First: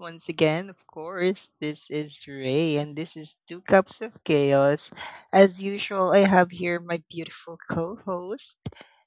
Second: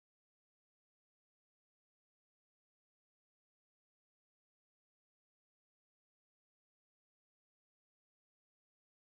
Once again, of course, this is Ray and this is Two Cups of Chaos. As usual, I have here my beautiful co host.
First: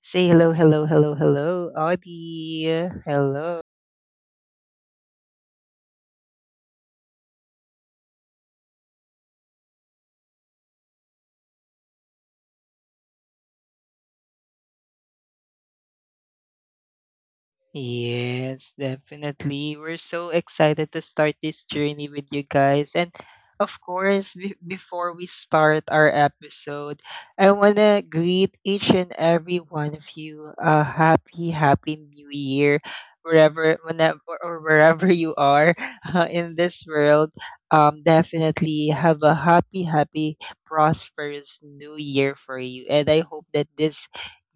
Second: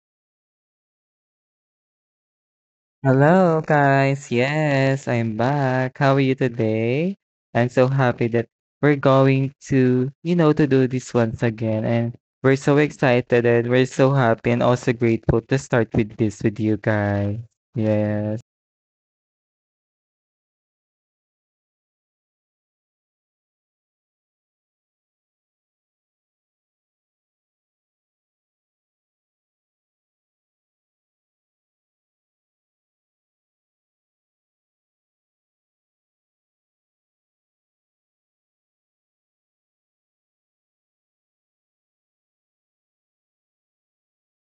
Say hello, hello, hello, hello, Audie. Hello, Hello. guys. Yes, I'm back. How are you today? I'm so happy that we're going to, to do this once again. And we're so excited and we're so happy and also grateful to start with this with you guys. Yes. Yes, definitely. We're so excited to start this journey with you guys. And of course, before we start our episode, I want to greet each and every one of you a happy, happy new year, wherever, whenever, or wherever you are in this world. Definitely have a happy, happy, prosperous new year for you. And I hope that this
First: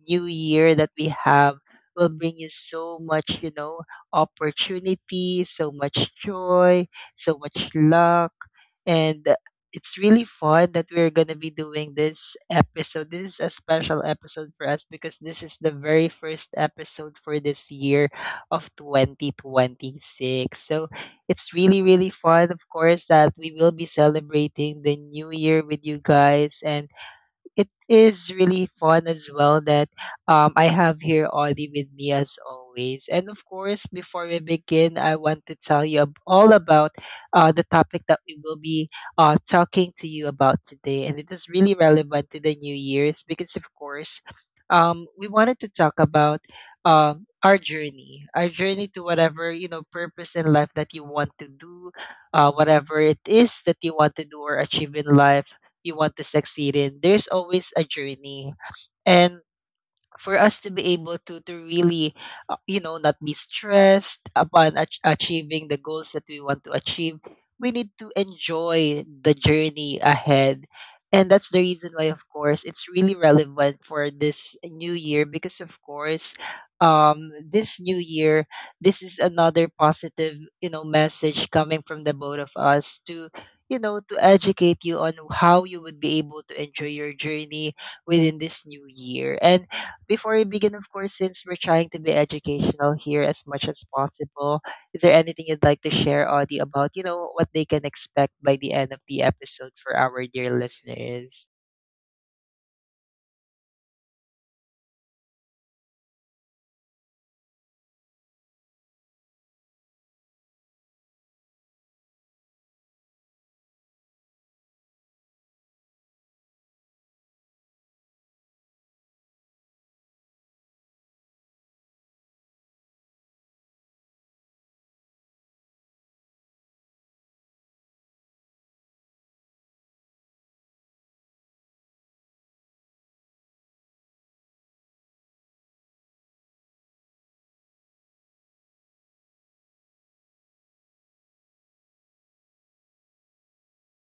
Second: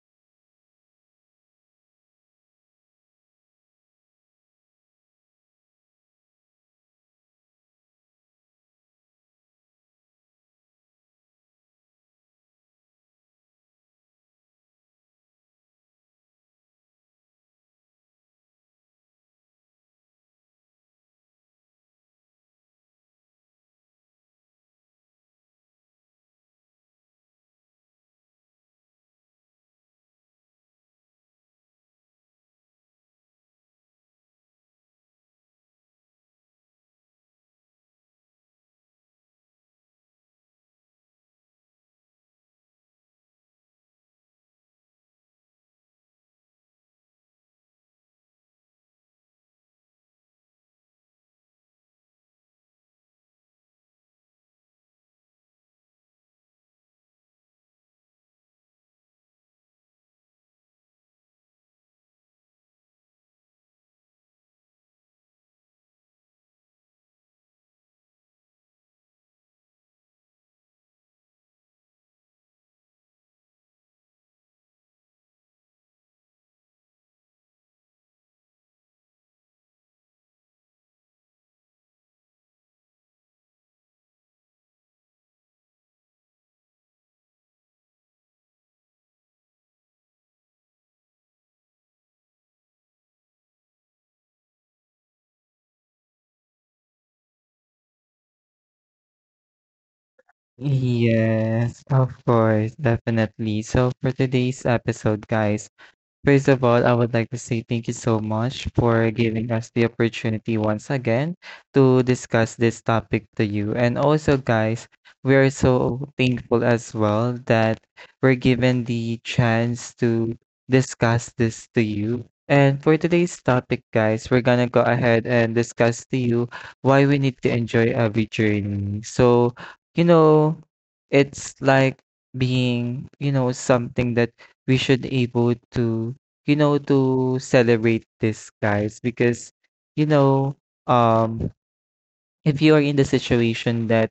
new year that we have will bring you so much, opportunity, so much joy, so much luck. And it's really fun that we're going to be doing this episode. This is a special episode for us because this is the very first episode for this year of 2026. So it's really, really fun, of course, that we will be celebrating the new year with you guys. And it is really fun as well that I have here Ollie with me as always. And of course, before we begin, I want to tell you all about the topic that we will be talking to you about today. And it is really relevant to the New Year's because, of course, we wanted to talk about our journey to whatever you know purpose in life that you want to do, whatever it is that you want to do or achieve in life you want to succeed in, there's always a journey. And for us to be able to really you know not be stressed upon achieving the goals that we want to achieve, we need to enjoy the journey ahead. And that's the reason why, of course, it's really relevant for this new year, because of course this new year, this is another positive you know message coming from the both of us to you know to educate you on how you would be able to enjoy your journey within this new year. And before we begin, of course, since we're trying to be educational here as much as possible, is there anything you'd like to share, Audie, about, you know, what they can expect by the end of the episode for our dear listeners? Yes, of course, definitely. So for today's episode, guys, first of all, I would like to say thank you so much for giving us the opportunity once again to discuss this topic to you. And also, guys, we are so thankful as well that we're given the chance to discuss this to you. And for today's topic, guys, we're gonna go ahead and discuss to you why we need to enjoy every journey. So, you know, it's like being, you know, something that we should able to to celebrate this, guys, because, you know, um, if you are in the situation that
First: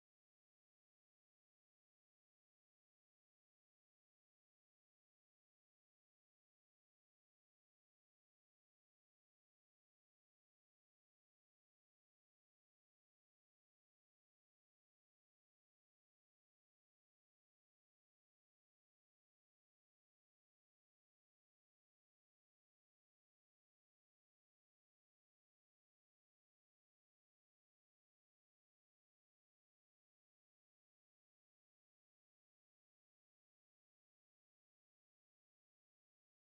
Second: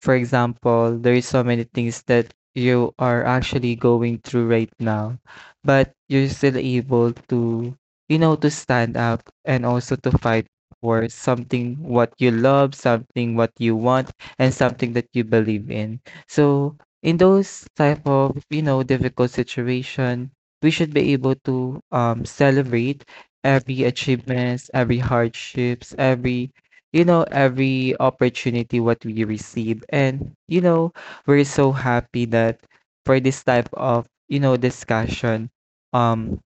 for example, there is so many things that you are actually going through right now, but you're still able to, to stand up and also to fight for something what you love, something what you want, and something that you believe in. So in those type of, you know, difficult situation, we should be able to celebrate every achievements, every hardships, every you know, every opportunity what we receive. And, you know, we're so happy that for this type of, you know, discussion, um,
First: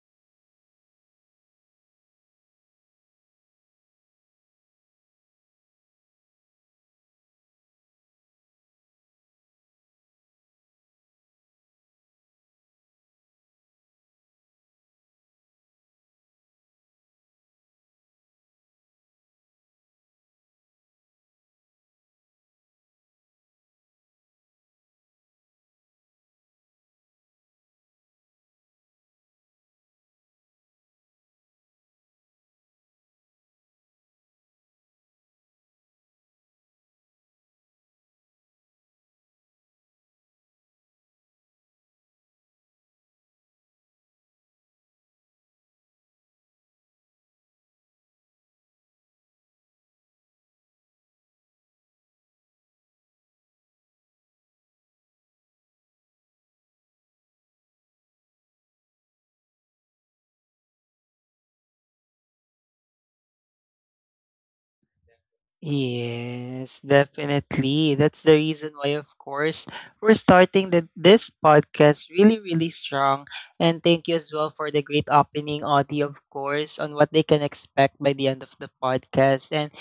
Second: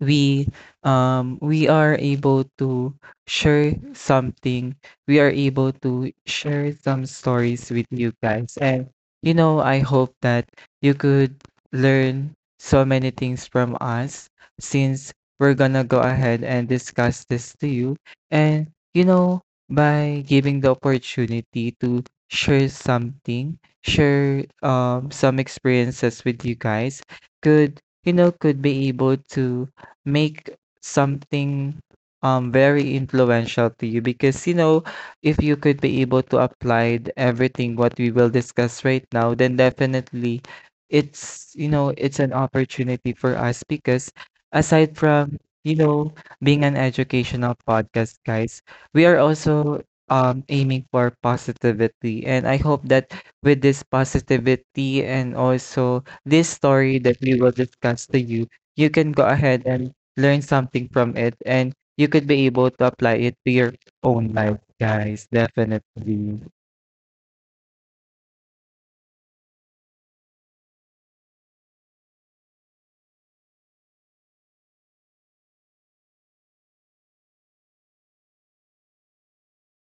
we we are able to share something, we are able to share some stories with you guys. And you know, I hope that you could learn so many things from us since we're gonna go ahead and discuss this to you. And you know, by giving the opportunity to share something, share some experiences with you guys, could you know could be able to make something very influential to you. Because you know, if you could be able to apply everything what we will discuss right now, then definitely it's you know it's an opportunity for us because aside from you know being an educational podcast, guys, we are also aiming for positivity. And I hope that with this positivity and also this story that we will discuss to you, you can go ahead and learn something from it and you could be able to apply it to your own life, guys. Definitely. Yes, definitely. That's the reason why, of course, we're starting this podcast really, really strong. And thank you as well for the great opening, Audie, of course, on what they can expect by the end of the podcast. And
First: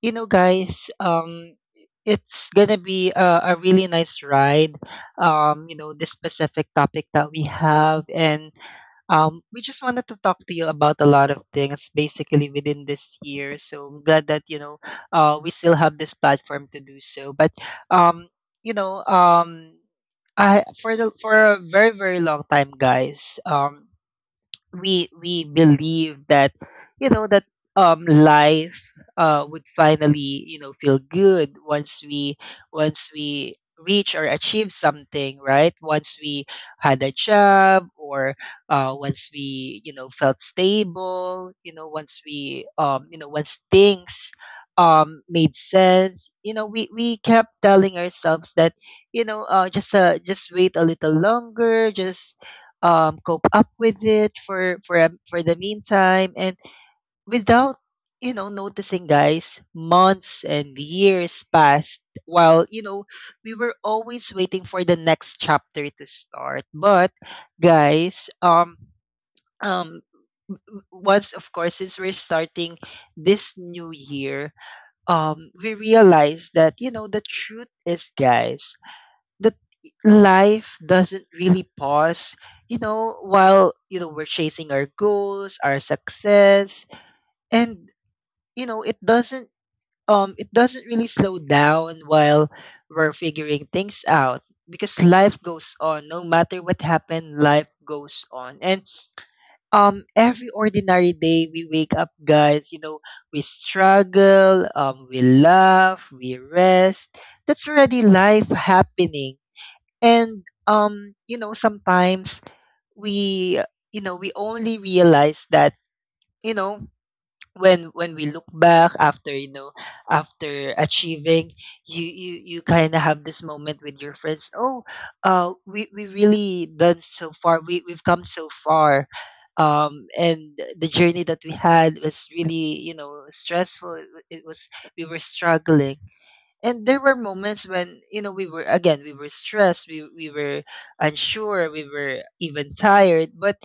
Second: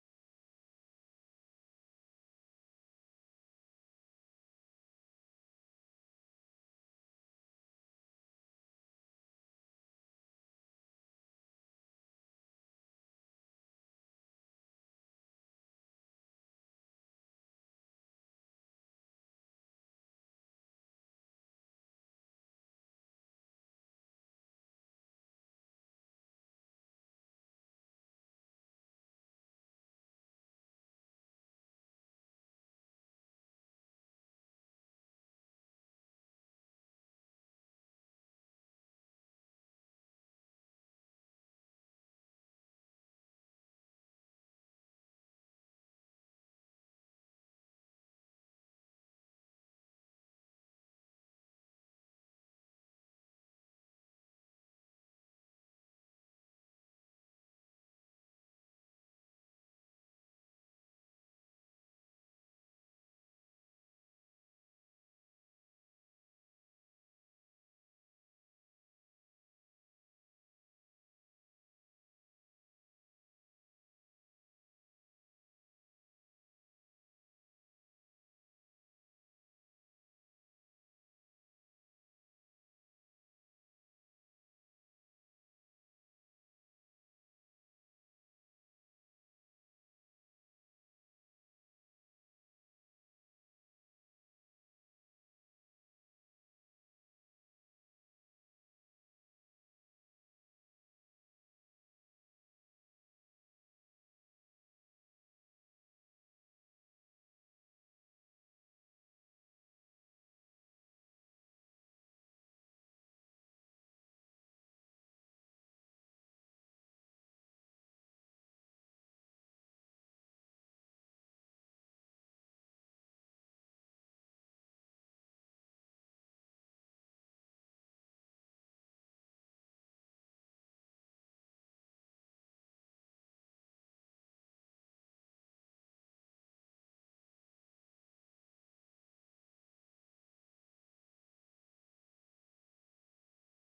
you know guys it's gonna be a really nice ride, you know, this specific topic that we have. And we just wanted to talk to you about a lot of things basically within this year, so I'm glad that you know we still have this platform to do so. But um you know I for the for a very, very long time, guys, we believe that you know that life would finally you know feel good once we, once we reach or achieve something, right? Once we had a job, or once we you know felt stable, you know, once we you know once things made sense, you know, we kept telling ourselves that you know just wait a little longer, just cope up with it for for the meantime. And without you know noticing, guys, months and years passed while you know we were always waiting for the next chapter to start. But guys, um, once of course since we're starting this new year, we realized that you know the truth is, guys, that life doesn't really pause, you know, while you know we're chasing our goals, our success. And you know it doesn't really slow down while we're figuring things out, because life goes on no matter what happened. Life goes on. And every ordinary day we wake up, guys, you know we struggle, we laugh, we rest. That's already life happening. And, you know, sometimes we, you know, we only realize that, you know, when we look back after, you know, after achieving, you kind of have this moment with your friends. Oh, we really done so far. We've come so far. And the journey that we had was really, you know, stressful. It was, we were struggling, and there were moments when you know we were again, we were stressed, we were unsure, we were even tired. But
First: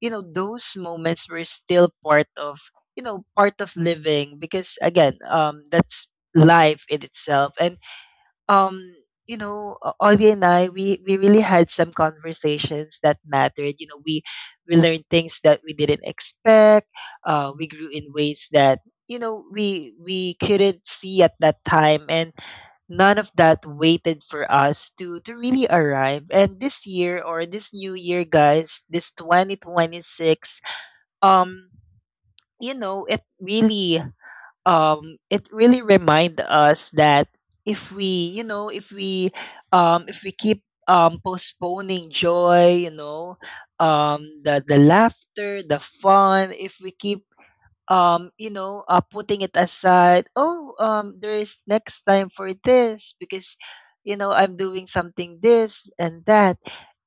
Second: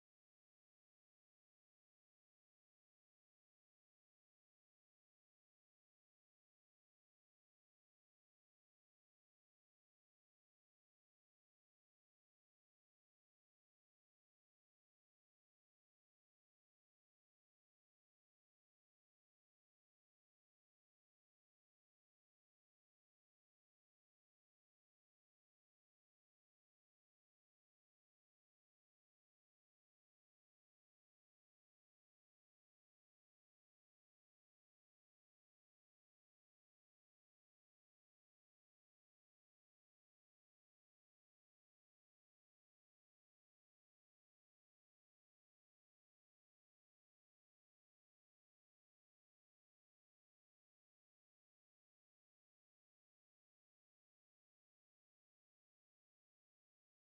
you know those moments were still part of you know part of living, because again that's life in itself. And um you know Audie and I, we really had some conversations that mattered, you know, we learned things that we didn't expect, we grew in ways that you know we couldn't see at that time. And none of that waited for us to really arrive. And this year, or this new year, guys, this 2026, um you know it really remind us that if we, you know, if we keep postponing joy, you know, the laughter, the fun, if we keep you know, putting it aside. Oh, there is next time for this because, you know, I'm doing something this and that.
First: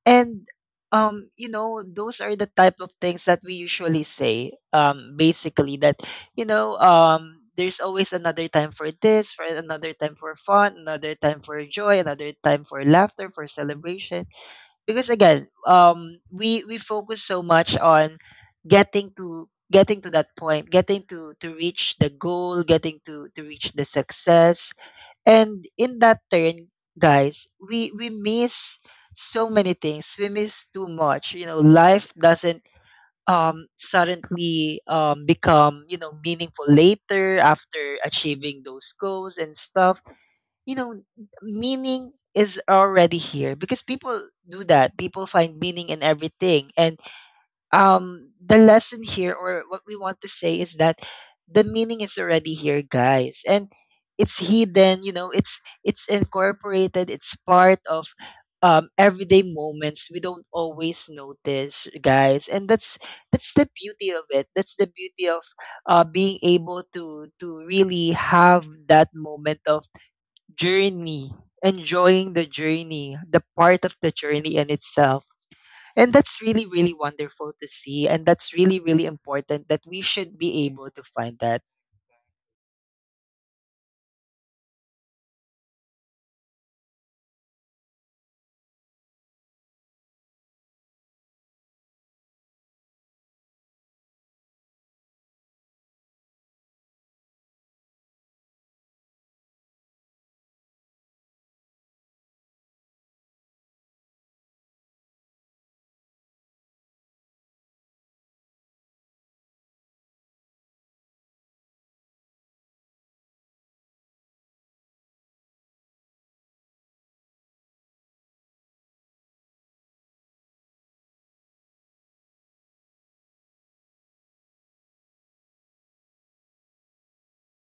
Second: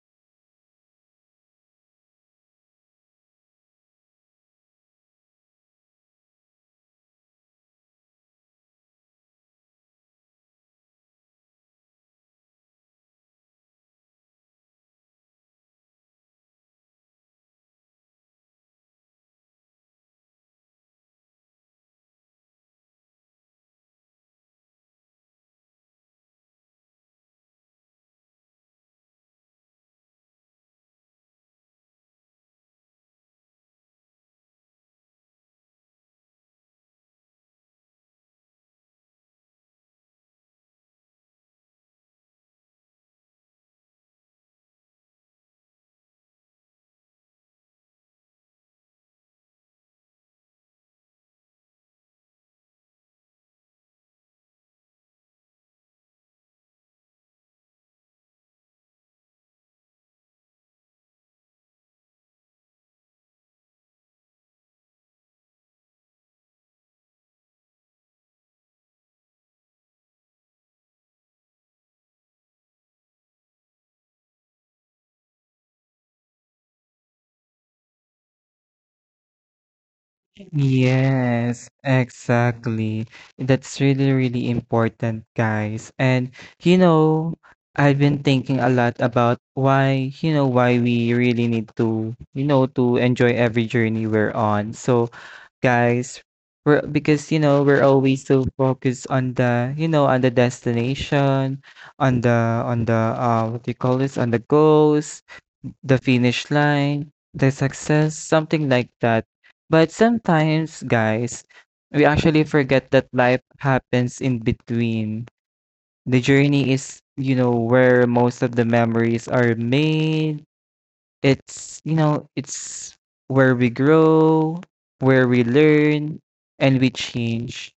And, you know, those are the type of things that we usually say, basically that, you know, there's always another time for this, for another time for fun, another time for joy, another time for laughter, for celebration. Because again we focus so much on getting to that point, getting to reach the goal, getting to reach the success. And in that turn, guys, we miss so many things, we miss too much. You know, life doesn't suddenly become you know meaningful later after achieving those goals and stuff. You know, meaning is already here, because people do that. People find meaning in everything. And the lesson here, or what we want to say, is that the meaning is already here, guys. And it's hidden, you know, it's incorporated, it's part of everyday moments we don't always notice, guys. And that's the beauty of it, that's the beauty of being able to really have that moment of journey, enjoying the journey, the part of the journey in itself. And that's really, really wonderful to see. And that's really, really important that we should be able to find that. Yes, exactly. That's really, really important, guys. And, you know, I've been thinking a lot about why, you know, why we really need to, to enjoy every journey we're on. So, guys, we're because, you know, we're always so focused on the, you know, on the destination, on the, what do you call this, on the goals, the finish line, the success, something like that. But sometimes, guys, we actually forget that life happens in between. The journey is, you know, where most of the memories are made, it's, you know, it's where we grow, where we learn, and we change.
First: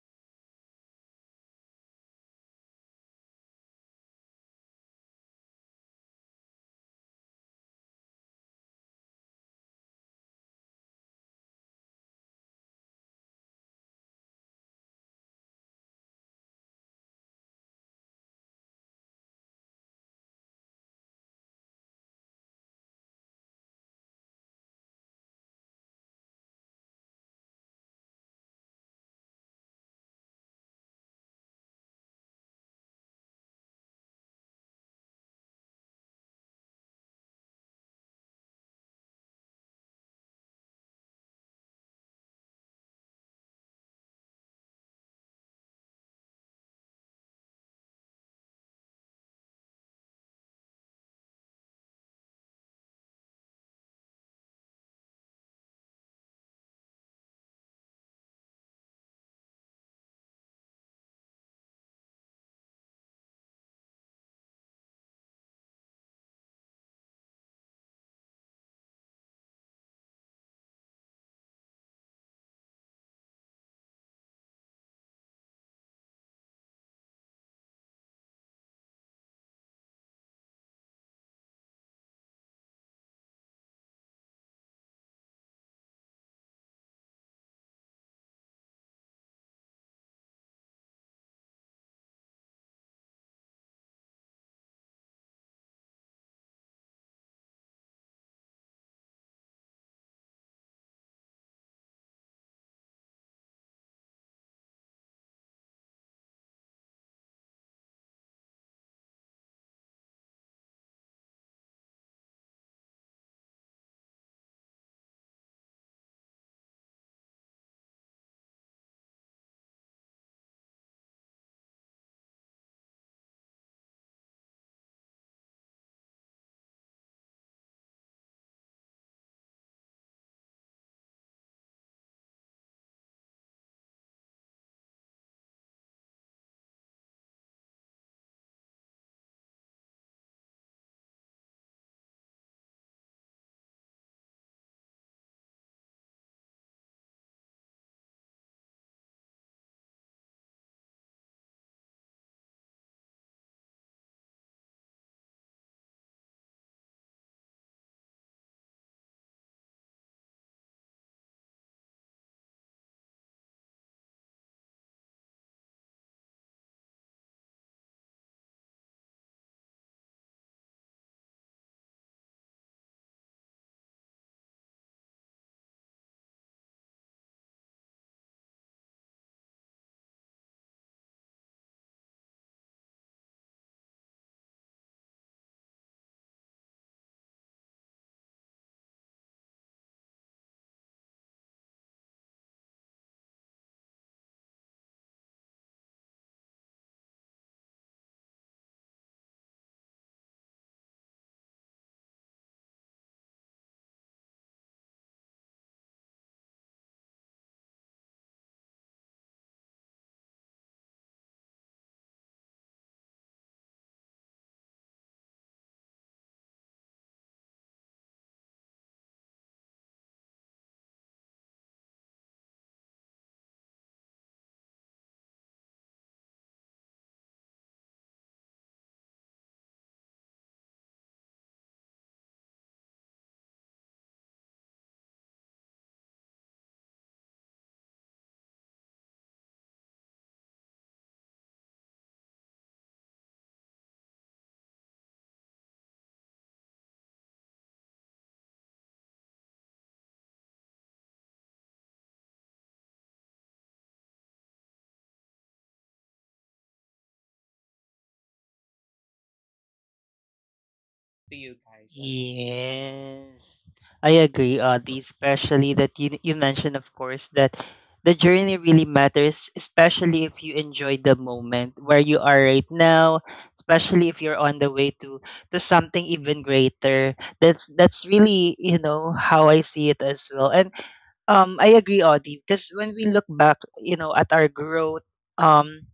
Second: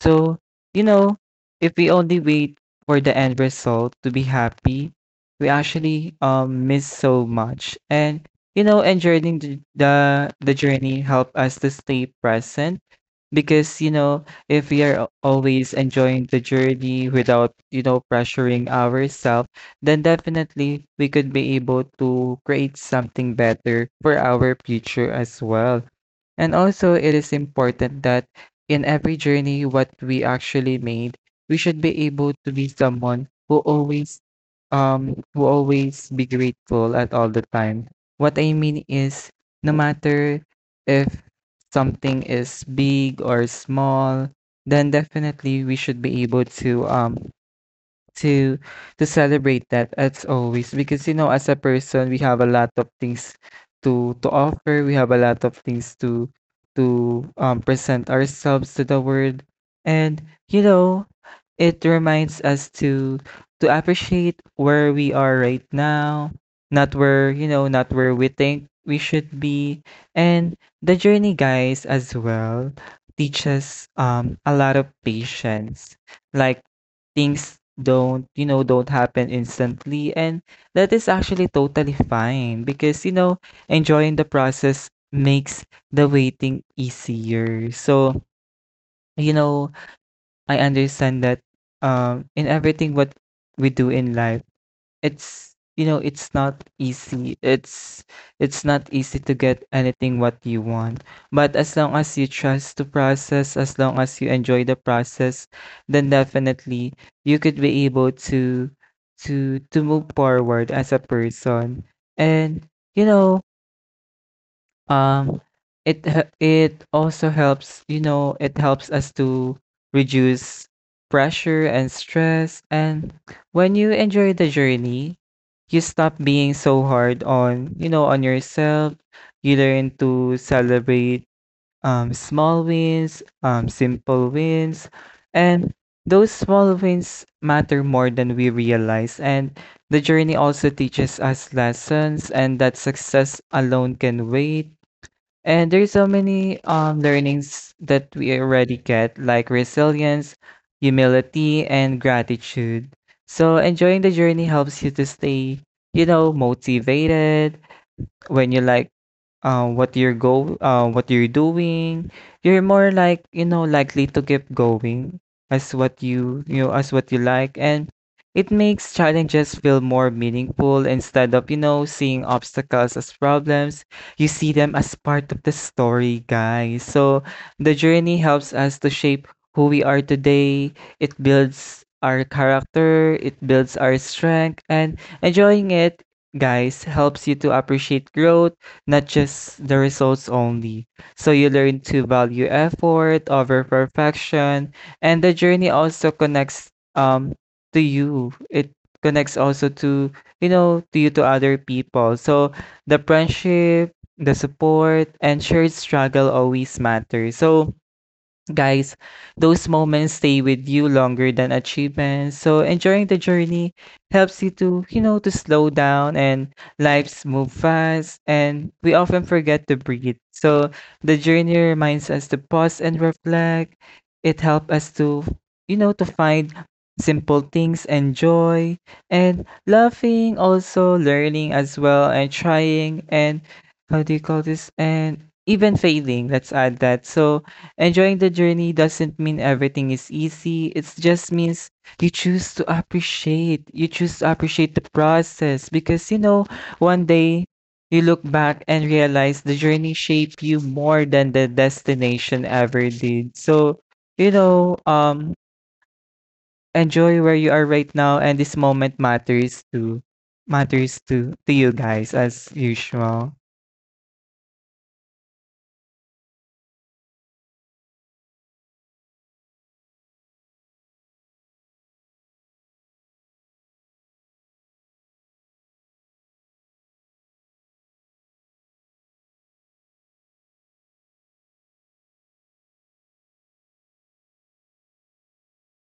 So, you know, if we only wait for the end result to be happy, we actually miss so much. And you know, enjoying the journey help us to stay present. Because you know if we are always enjoying the journey without you know pressuring ourselves, then definitely we could be able to create something better for our future as well. And also, it is important that in every journey, what we actually made, we should be able to be someone who always be grateful at all the time. What I mean is, no matter if something is big or small, then definitely we should be able to to to celebrate that as always. Because you know as a person we have a lot of things to offer, we have a lot of things to present ourselves to the world. And you know, it reminds us to appreciate where we are right now, not where, you know, not where we think we should be. And the journey, guys, as well teaches a lot of patience. Like things don't, you know, don't happen instantly, and that is actually totally fine because, you know, enjoying the process makes the waiting easier. So, you know, I understand that in everything what we do in life, it's you know it's not easy. It's not easy to get anything what you want. But as long as you trust the process, as long as you enjoy the process, then definitely you could be able to to move forward as a person. And you know um, it also helps, you know, it helps us to reduce pressure and stress. And when you enjoy the journey, you stop being so hard on, you know, on yourself. You learn to celebrate small wins, simple wins, and those small wins matter more than we realize. And the journey also teaches us lessons and that success alone can wait, and there's so many learnings that we already get, like resilience, humility, and gratitude. So enjoying the journey helps you to stay, you know, motivated. When you like, what you're doing, you're more like, you know, likely to keep going as what you know, as what you like. And it makes challenges feel more meaningful instead of, you know, seeing obstacles as problems. You see them as part of the story, guys. So the journey helps us to shape who we are today. It builds our character, it builds our strength, and enjoying it, guys, helps you to appreciate growth, not just the results only. So you learn to value effort over perfection, and the journey also connects um to you. It connects also to you know to you to other people. So the friendship, the support, and shared struggle always matter. So, guys, those moments stay with you longer than achievements. So enjoying the journey helps you to, to slow down, and lives move fast and we often forget to breathe. So the journey reminds us to pause and reflect. It helps us to, to find simple things and joy, and laughing also, learning as well, and trying, and how do you call this, and even failing, let's add that. So enjoying the journey doesn't mean everything is easy. It just means you choose to appreciate. You choose to appreciate the process because, you know, one day you look back and realize the journey shaped you more than the destination ever did. So, you know, um, enjoy where you are right now, and this moment matters to to you, guys, as usual. Yes, I agree, Audie, especially that you mentioned, of course, that the journey really matters, especially if you enjoy the moment where you are right now, especially if you're on the way to something even greater. That's really, you know, how I see it as well. And I agree, Audie, because when we look back, you know, at our growth, um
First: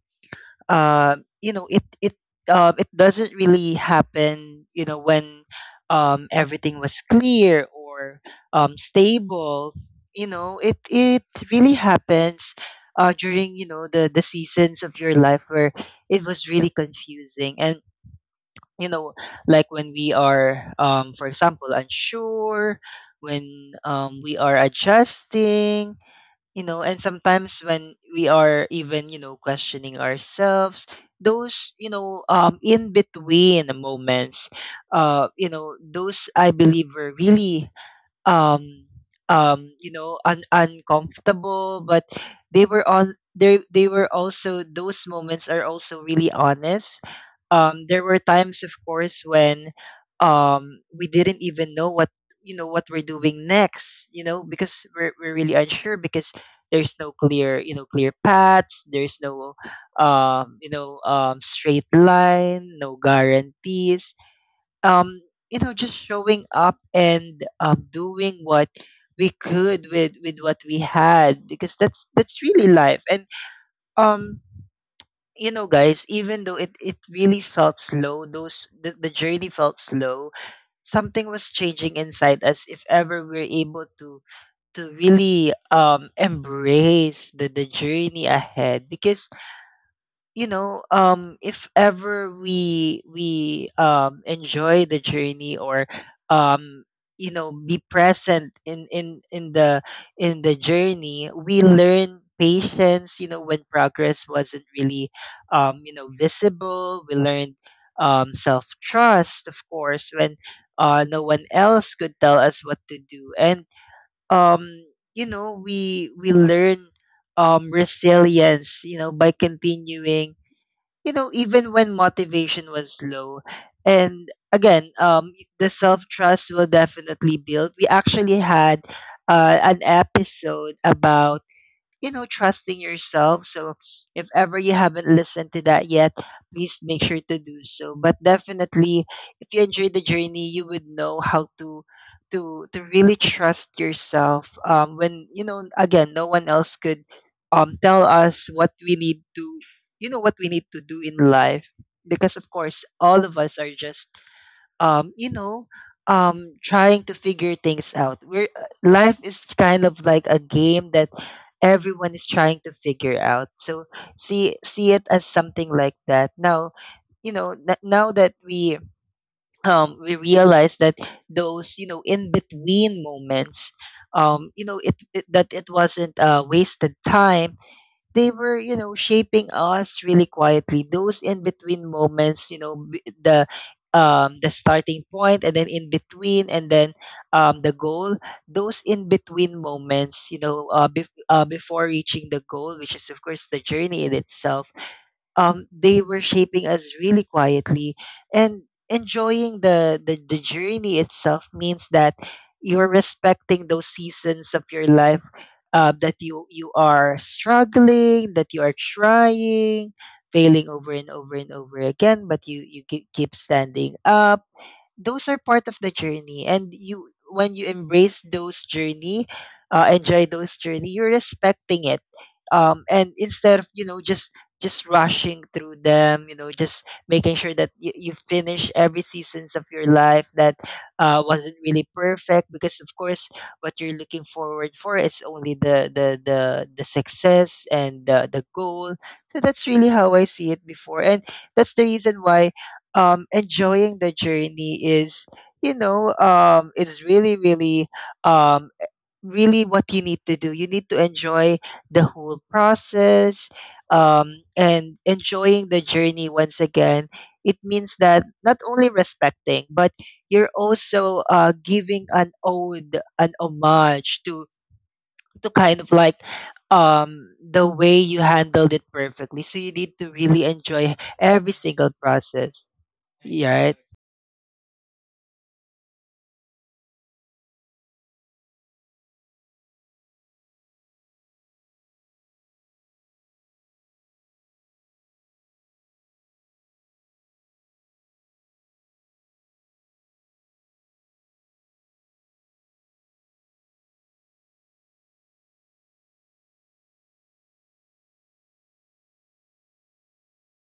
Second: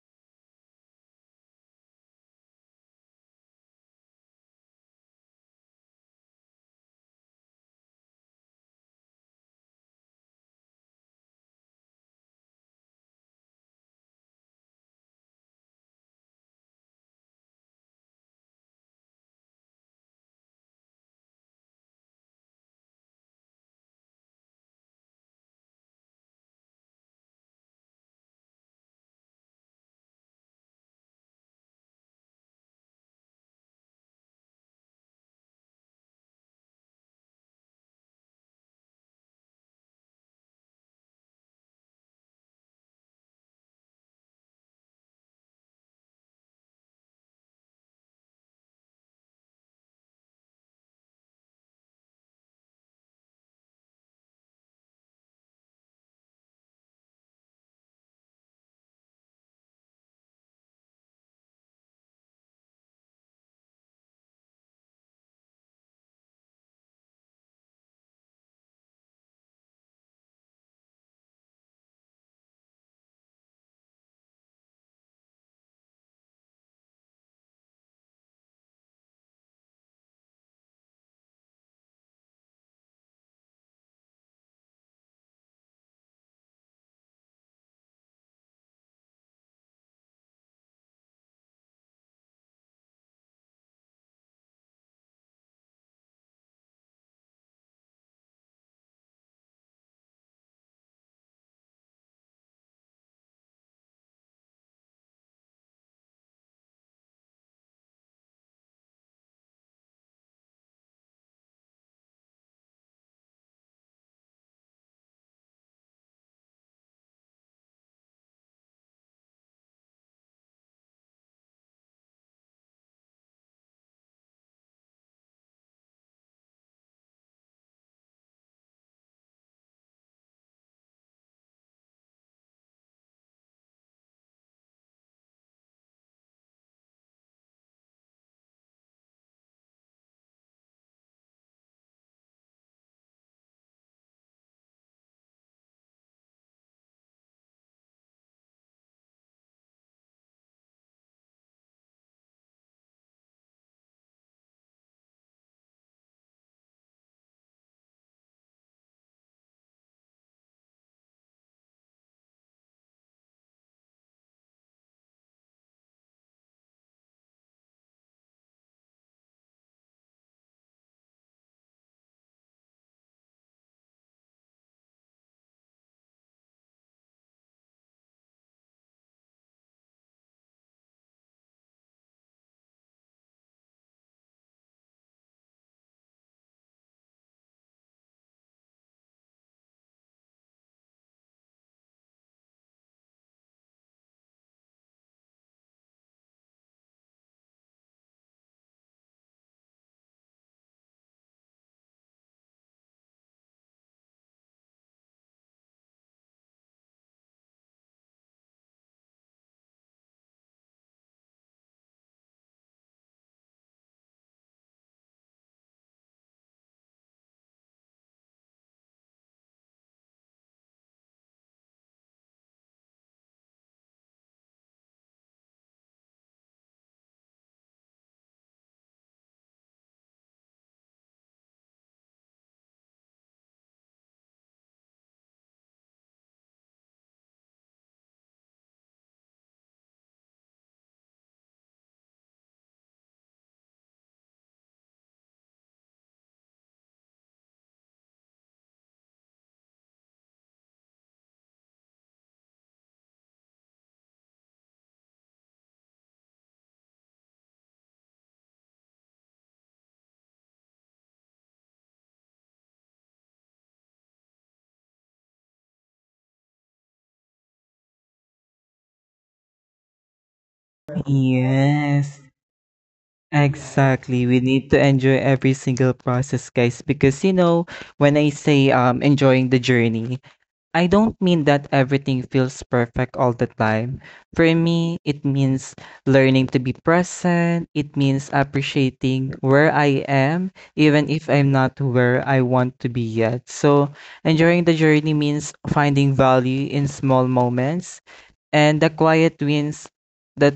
you know it it it doesn't really happen you know when everything was clear or stable. You know it it really happens during you know the seasons of your life where it was really confusing. And you know like when we are for example, unsure, when we are adjusting, you know, and sometimes when we are even you know questioning ourselves, those you know in between moments, you know, those I believe were really um you know uncomfortable. But they were also, those moments are also really honest. There were times, of course, when we didn't even know what you know what we're doing next. You know, because we're really unsure because there's no clear you know clear paths. There's no you know straight line, no guarantees. Um, you know, just showing up and doing what we could with what we had, because that's really life. And um you know, guys, even though it really felt slow, those the journey felt slow, something was changing inside us if ever we're able to really embrace the journey ahead. Because you know if ever we enjoy the journey, or um you know, be present in in the in the journey, we learn patience, you know, when progress wasn't really you know visible. We learned self trust, of course, when no one else could tell us what to do. And um you know we learn resilience, you know, by continuing, you know, even when motivation was low. And again, the self trust will definitely build. We actually had an episode about trusting yourself. So if ever you haven't listened to that yet, please make sure to do so. But definitely, if you enjoy the journey, you would know how to to really trust yourself. When again, no one else could tell us what we need to, what we need to do in life. Because of course, all of us are just um, you know, trying to figure things out. We're Life is kind of like a game that everyone is trying to figure out. So see it as something like that. Now, now that we realize that those in between moments you know it, it that it wasn't wasted time. They were shaping us really quietly, those in between moments. The starting point and then in between and then the goal, those in between moments, before reaching the goal, which is of course the journey in itself. They were shaping us really quietly, and enjoying the journey itself means that you're respecting those seasons of your life, that you are struggling, that you are trying, failing over and over and over again, but you keep standing up. Those are part of the journey, and you when you embrace those journey, enjoy those journey, you're respecting it. And instead of just rushing through them, just making sure that you finish every seasons of your life that wasn't really perfect, because of course what you're looking forward for is only the success and the goal. So that's really how I see it before, and that's the reason why enjoying the journey is, it's really, really, um, really what you need to do. You need to enjoy the whole process, and enjoying the journey once again. It means that not only respecting, but you're also giving an ode, an homage to kind of like the way you handled it perfectly. So you need to really enjoy every single Yes. process. Yeah. Exactly. We need to enjoy every single process, guys. Because you know, when I say enjoying the journey, I don't mean that everything feels perfect all the time. For me, it means learning to be present. It means appreciating where I am, even if I'm not where I want to be yet. So, enjoying the journey means finding value in small moments and the quiet wins that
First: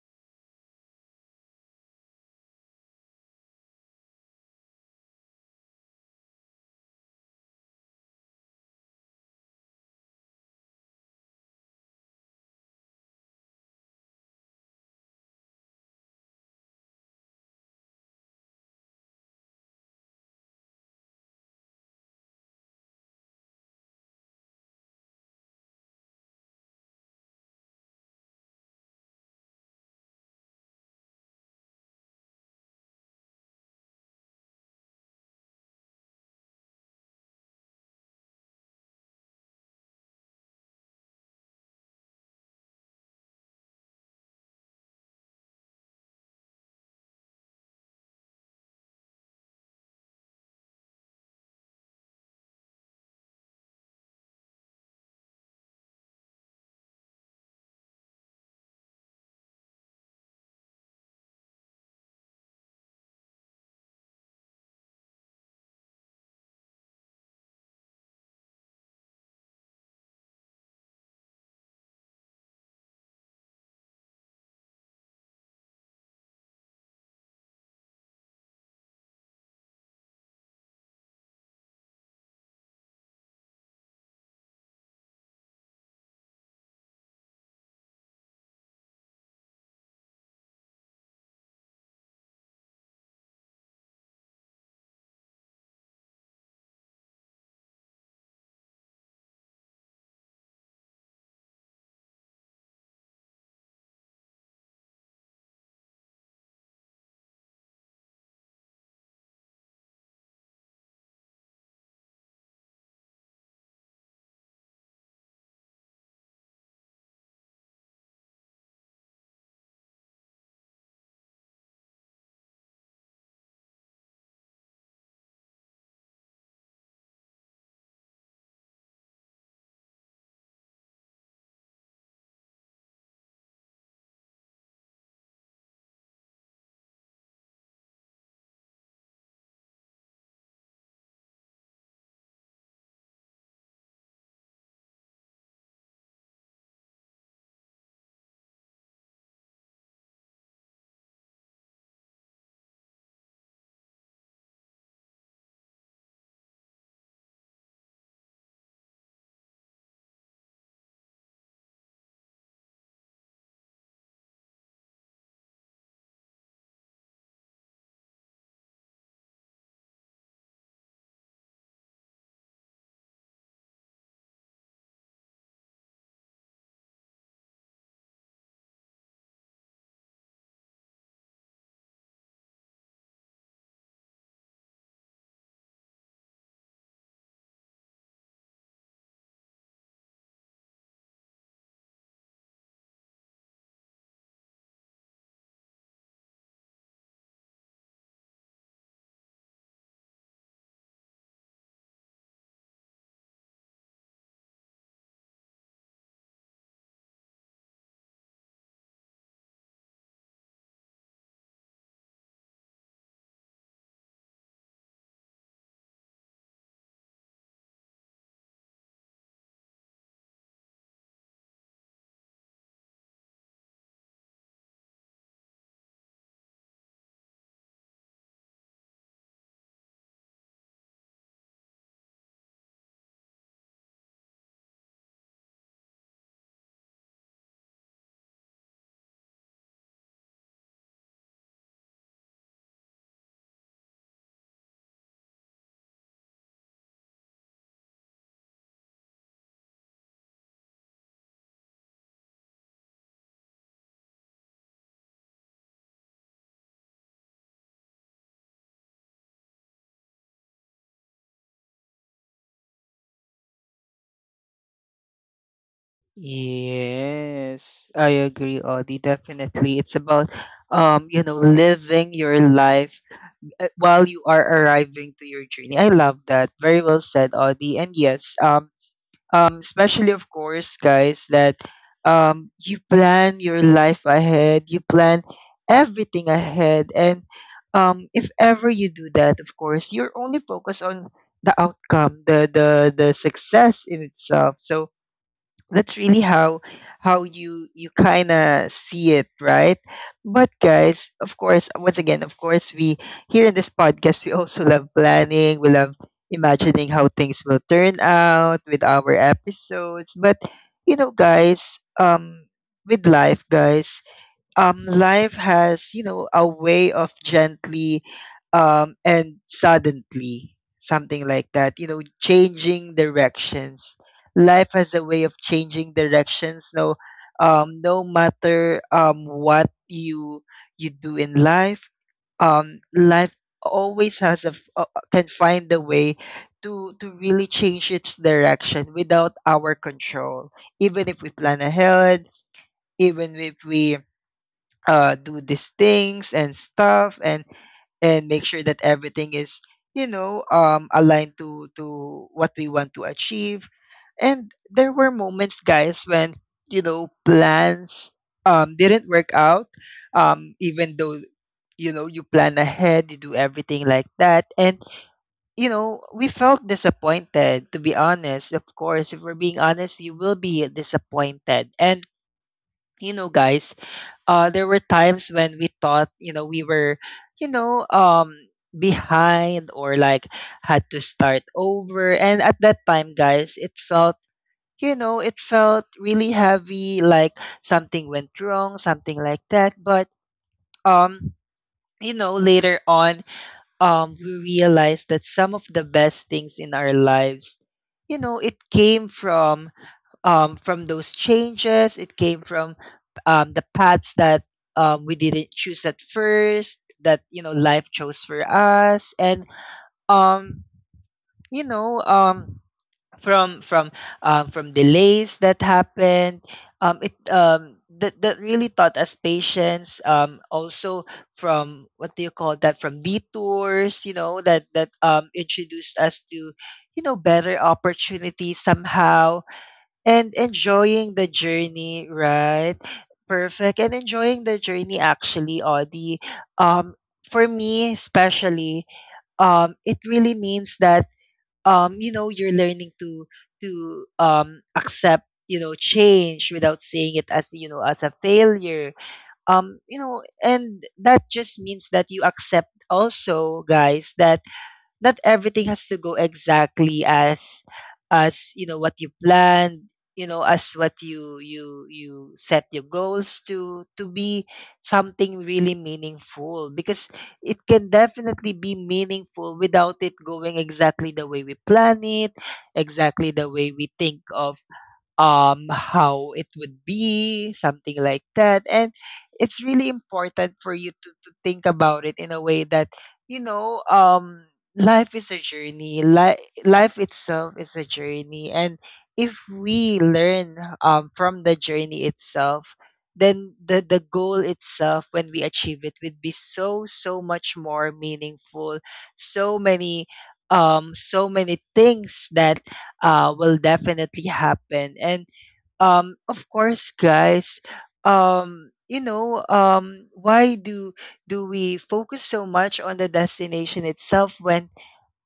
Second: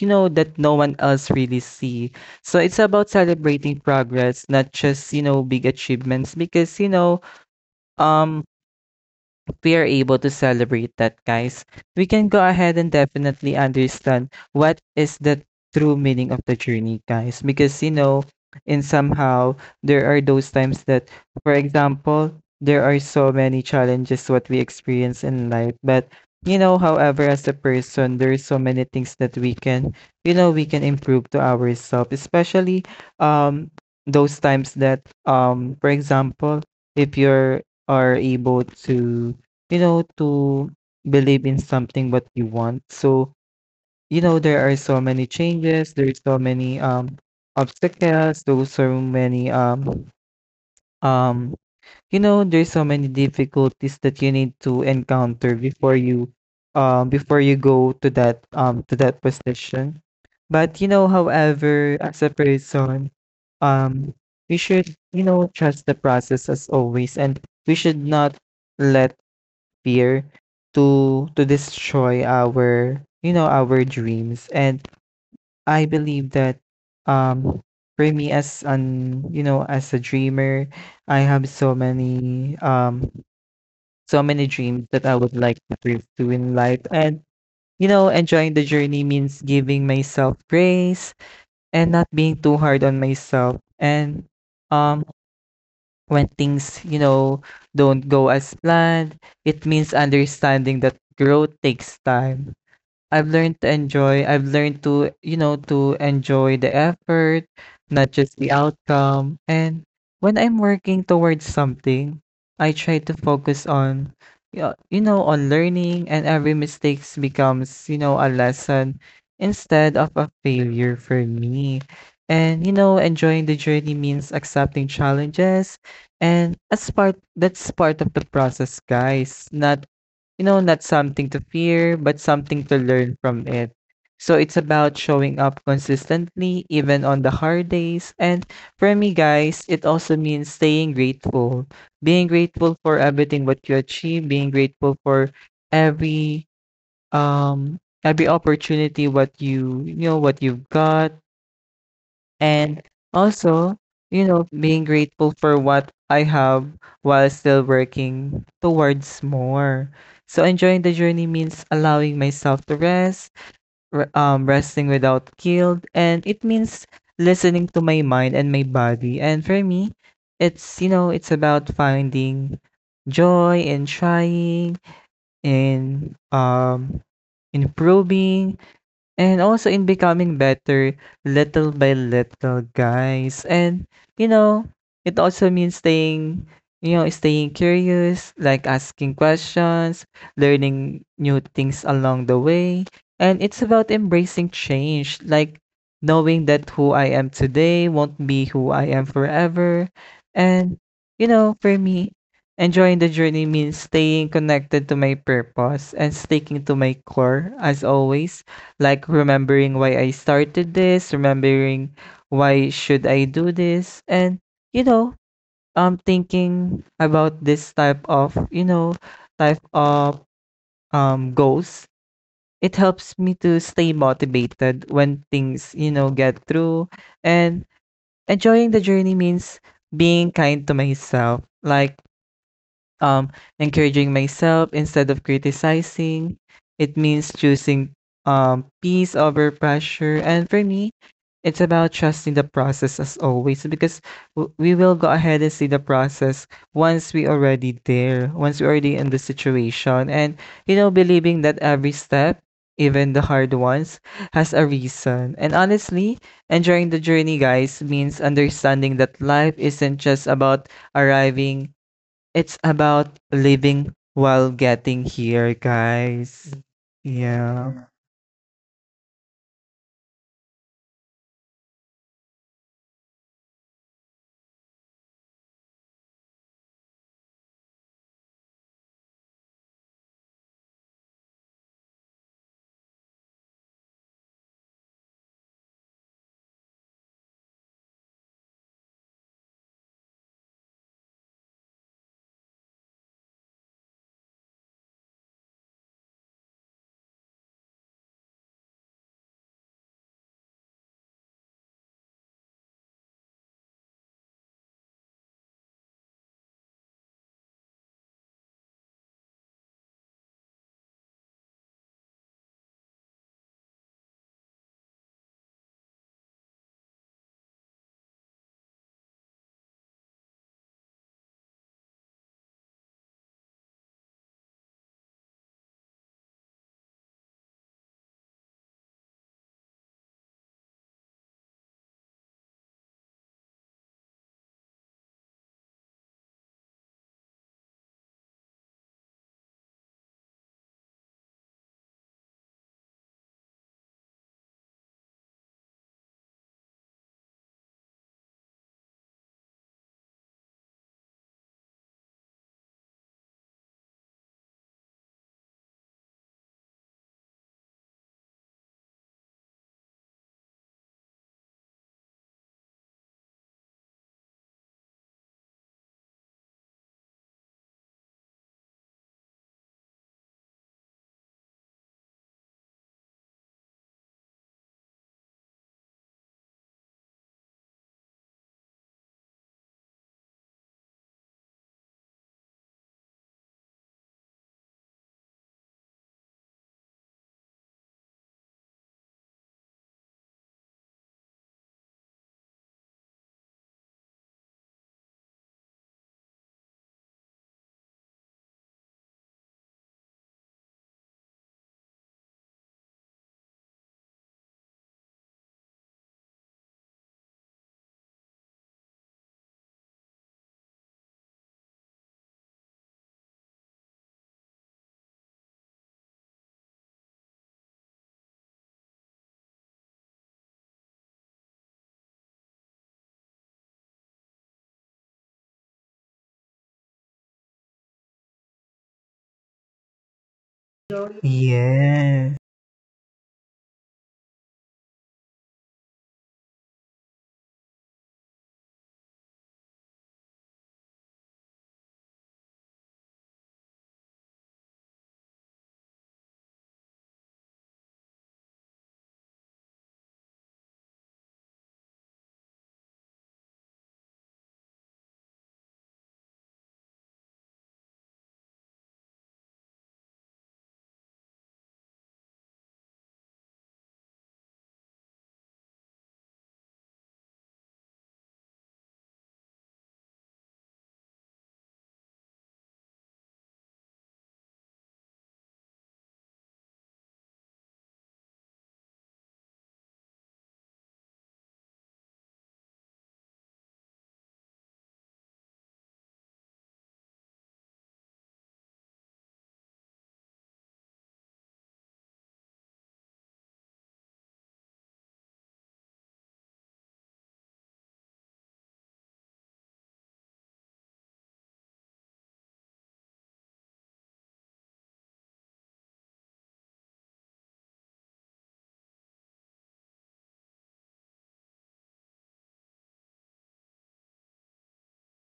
you know that no one else really see. So it's about celebrating progress, not just you know big achievements. Because you know um we are able to celebrate that, guys, we can go ahead and definitely understand what is the true meaning of the journey, guys. Because, you know, in somehow, there are those times that, for example, there are so many challenges what we experience in life. But, you know, however, as a person, there is so many things that we can, you know, we can improve to ourselves, especially um, those times that, for example, if you're are able to to believe in something what you want. So, you know, there are so many changes, there's so many obstacles, there's so many um you know, there's so many difficulties that you need to encounter before you go to that to that position. But you know, however, as a person, um we should, you know, trust the process as always. And we should not let fear to destroy our you know our dreams. And I believe that um for me as an you know as a dreamer, I have so many so many dreams that I would like to pursue in life. And you know, enjoying the journey means giving myself grace and not being too hard on myself. And um when things, you know, don't go as planned. It means understanding that growth takes time. I've learned to, you know, to enjoy the effort, not just the outcome. And when I'm working towards something, I try to focus on yeah, you know, on learning, and every mistakes becomes, you know, a lesson instead of a failure for me. And you know, enjoying the journey means accepting challenges and as part that's part of the process, guys. Not you know, not something to fear, but something to learn from it. So it's about showing up consistently, even on the hard days. And for me, guys, it also means staying grateful, being grateful for everything what you achieve, being grateful for every um every opportunity what you've got and also, you know, being grateful for what I have while still working towards more. So enjoying the journey means allowing myself to rest, resting without guilt, and it means listening to my mind and my body. And for me, it's about finding joy in trying, in improving, and also in becoming better little by little, guys. And you know, it also means staying curious, like asking questions, learning new things along the way. And it's about embracing change, like knowing that who I am today won't be who I am forever. And you know, for me, enjoying the journey means staying connected to my purpose and sticking to my core as always, like remembering why I started this, remembering why should I do this, and you know, thinking about this type of goals. It helps me to stay motivated when things get through, and enjoying the journey means being kind to myself. Like um, encouraging myself instead of criticizing. It means choosing peace over pressure. And for me, it's about trusting the process as always, because we will go ahead and see the process once we already there, once we already in the situation. And, you know, believing that every step, even the hard ones, has a reason. And honestly, enjoying the journey, guys, means understanding that life isn't just about arriving. It's about living while getting here, guys. Yeah. Yes, I agree, Audie. Definitely. It's about living your life while you are arriving to your journey. I love that. Very well said, Audie. And yes, especially of course, guys, that you plan your life ahead, you plan everything ahead. And if ever you do that, of course, you're only focused on the outcome, the success in itself. So that's really how you kind of see it, right? But guys, of course, once again, of course, we here in this podcast we also love planning, we love imagining how things will turn out with our episodes. But you know, guys, with life, guys, life has you know a way of gently and suddenly something like that, you know, changing directions. Life has a way of changing directions, no no matter what you do in life. Life always has can find a way to really change its direction without our control, even if we plan ahead, even if we do these things and stuff, and make sure that everything is aligned to what we want to achieve. And there were moments, guys, when you know plans didn't work out, even though you know you plan ahead, you do everything like that. And you know, we felt disappointed, to be honest. Of course, if we're being honest, you will be disappointed. And you know, guys, there were times when we thought, you know, we were, you know, um, behind or like had to start over. And at that time, guys, it felt, you know, it felt really heavy, like something went wrong, something like that. But, um, you know, later on, we realized that some of the best things in our lives, you know, it came from those changes. It came from the paths that we didn't choose at first, that you know life chose for us, and um, you know um, from from from delays that happened. It That that really taught us patience. Also from what do you call that? From detours, you know that that introduced us to you know better opportunities somehow. And enjoying the journey, Yeah. right? Perfect. And enjoying the journey actually, Audie. Um, for me especially, it really means that you know, you're learning to accept, you know, change without seeing it as, you know, as a failure. You know, and that just means that you accept also, guys, that not everything has to go exactly as you know what you planned, you know, as what you set your goals to be, something really meaningful. Because it can definitely be meaningful without it going exactly the way we plan it, exactly the way we think of how it would be, something like that. And it's really important for you to think about it in a way that you know um life is a journey. Life itself is a journey. And if we learn from the journey itself, then the goal itself when we achieve it would be so so much more meaningful. So many so many things that will definitely happen. And of course, guys, why do we focus so much on the destination itself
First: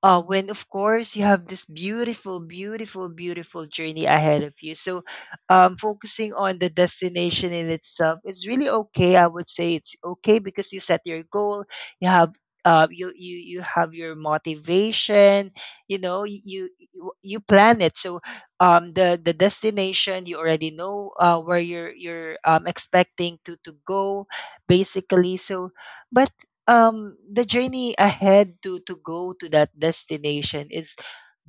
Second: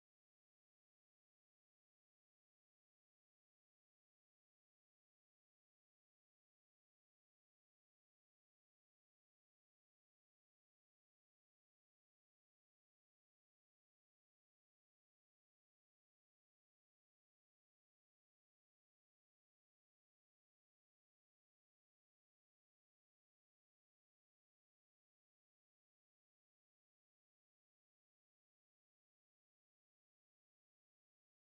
when of course you have this beautiful, beautiful, beautiful journey ahead of you. So, focusing on the destination in itself is really okay. I would say it's okay because you set your goal. You have you you you have your motivation. You know you plan it. So, the destination you already know where you're expecting to go, basically. So, but the journey ahead to go to that destination is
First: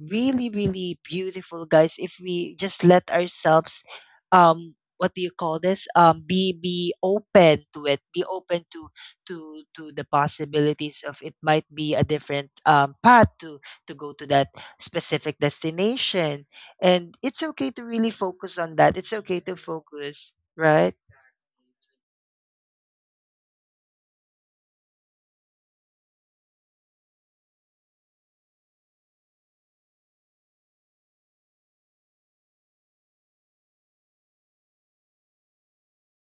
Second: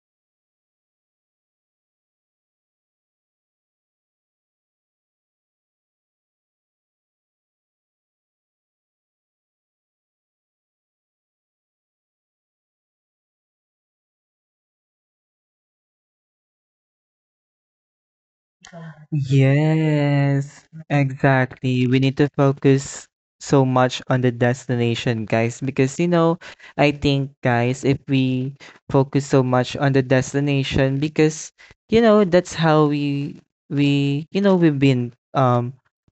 really really beautiful, guys, if we just let ourselves what do you call this, be open to it, be open to the possibilities of it. Might be a different path to go to that specific destination. And it's okay to really focus on that. It's okay to focus, Yes, right? exactly. We need to focus so much on the destination, guys, because you know, I think, guys, if we focus so much on the destination, because you know, that's how we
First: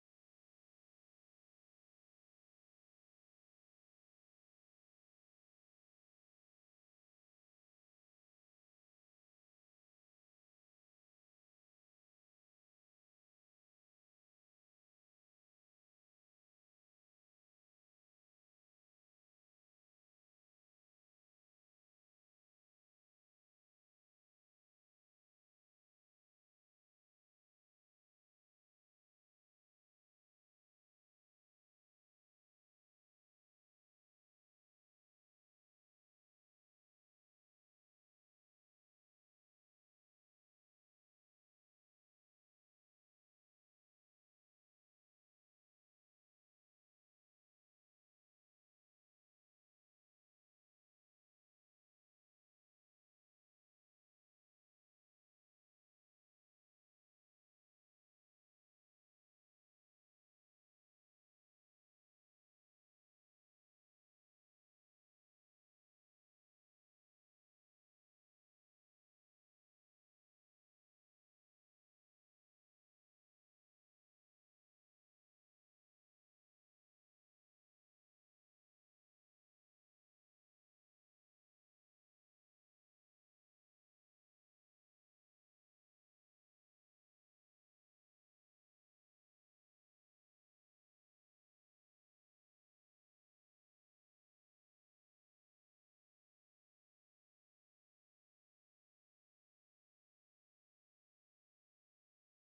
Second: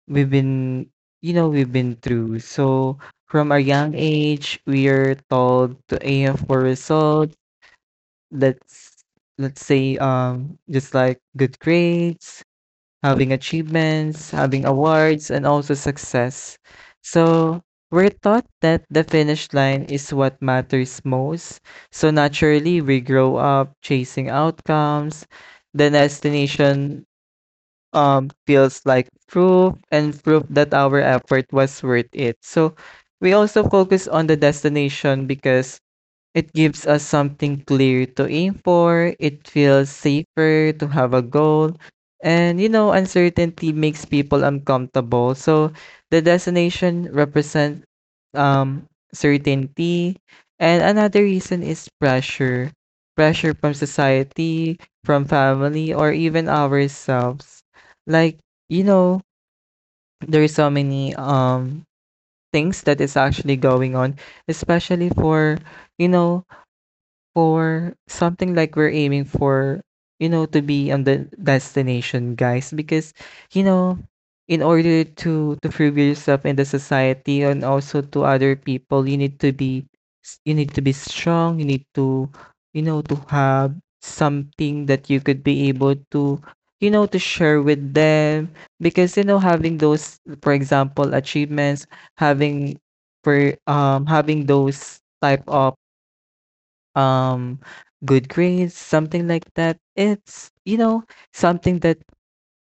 we've been you know we've been through. So from a young age, we are told to aim for results. Let's let's say just like good grades, having achievements, having awards, and also success. So we're taught that the finish line is what matters most. So naturally, we grow up chasing outcomes. The destination feels like proof that our effort was worth it. So we also focus on the destination because it gives us something clear to aim for. It feels safer to have a goal. And you know, uncertainty makes people uncomfortable. So the destination represents certainty. And another reason is pressure. Pressure from society, from family, or even ourselves. Like, you know, there is so many things that is actually going on, especially for, you know, for something like we're aiming for, you know, to be on the destination, guys, because you know, in order to prove yourself in the society and also to other people, you need to be strong. You need to, you know, to have something that you could be able to, you know, to share with them, because you know having those, for example, achievements, having having those type of um good grades, something like that, it's you know something that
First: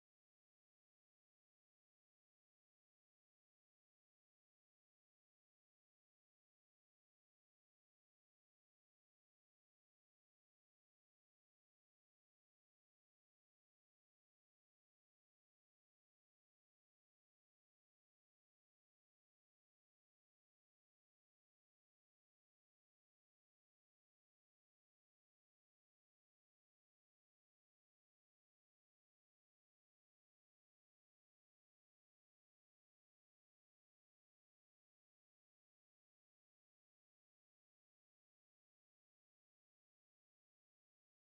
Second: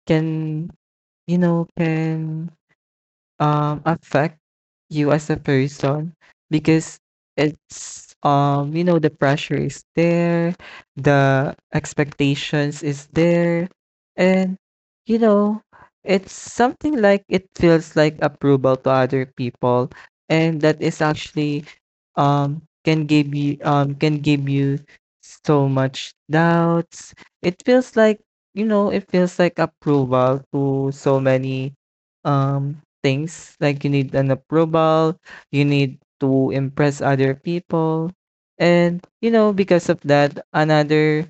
can can affect you as a person, because it's you know the pressure is there, the expectations is there, and you know, it's something like it feels like approval to other people, and that is actually can give you so much doubts. It feels like you know it feels like approval to so many um things, like you need an approval, you need to impress other people. And you know, because of that, another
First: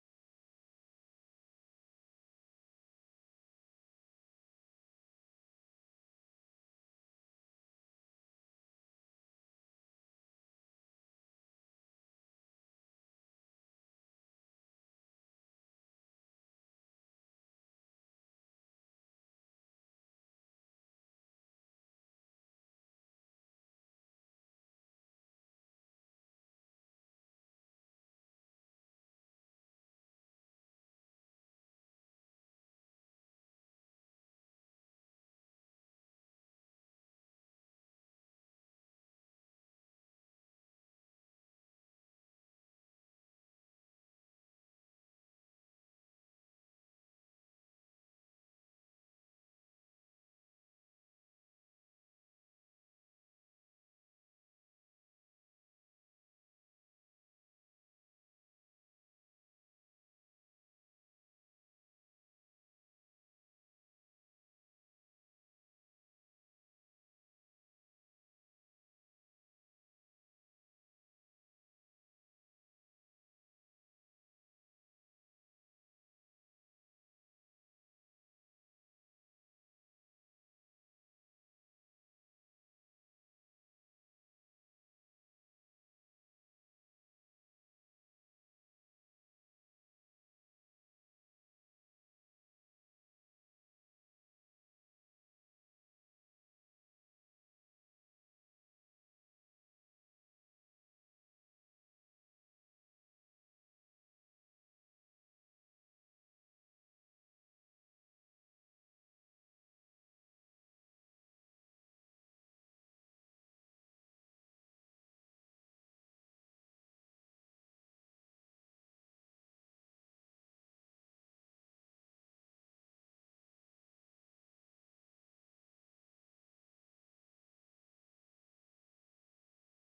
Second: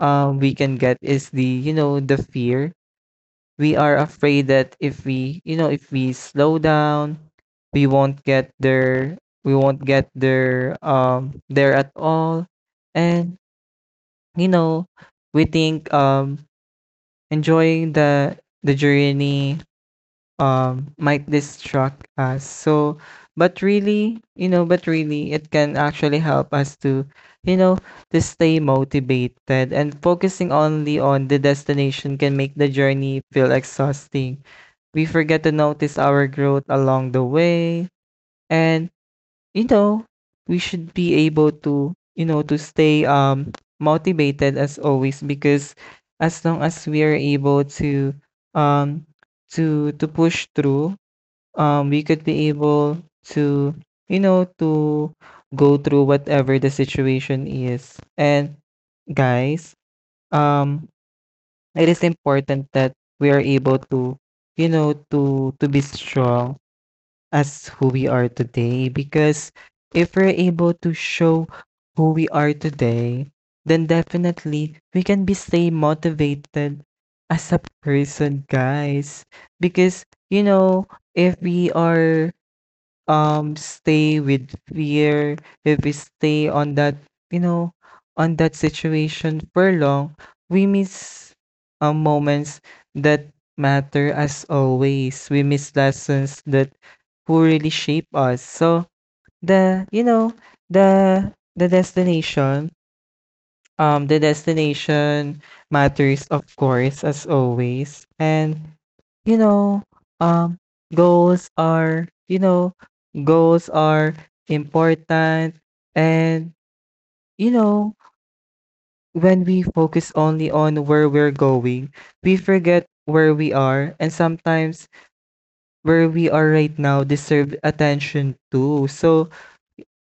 we can get is the fear. We are afraid that if we slow down, we won't get there, we won't get there at all. And you know, we think enjoying the journey might distract us, so but really it can actually help us to you know to stay motivated, and focusing only on the destination can make the journey feel exhausting. We forget to notice our growth along the way, and you know, we should be able to you know to stay motivated as always, because as long as we are able um to push through, we could be able to, to go through whatever the situation is. And guys, um, it is important that we are able to, you know, to be strong as who we are today. Because if we're able to show who we are today, then definitely we can be stay motivated as a person, guys. Because you know, if we are stay with fear, if we stay you know, on that situation for long, we miss moments that matter as always. We miss lessons that who really shape us. So the you know the the destination the destination matters, of course, as always, and you know um goals are you know goals are important, and you know, when we focus only on where we're going, we forget where we are, and sometimes where we are right now deserve attention too. So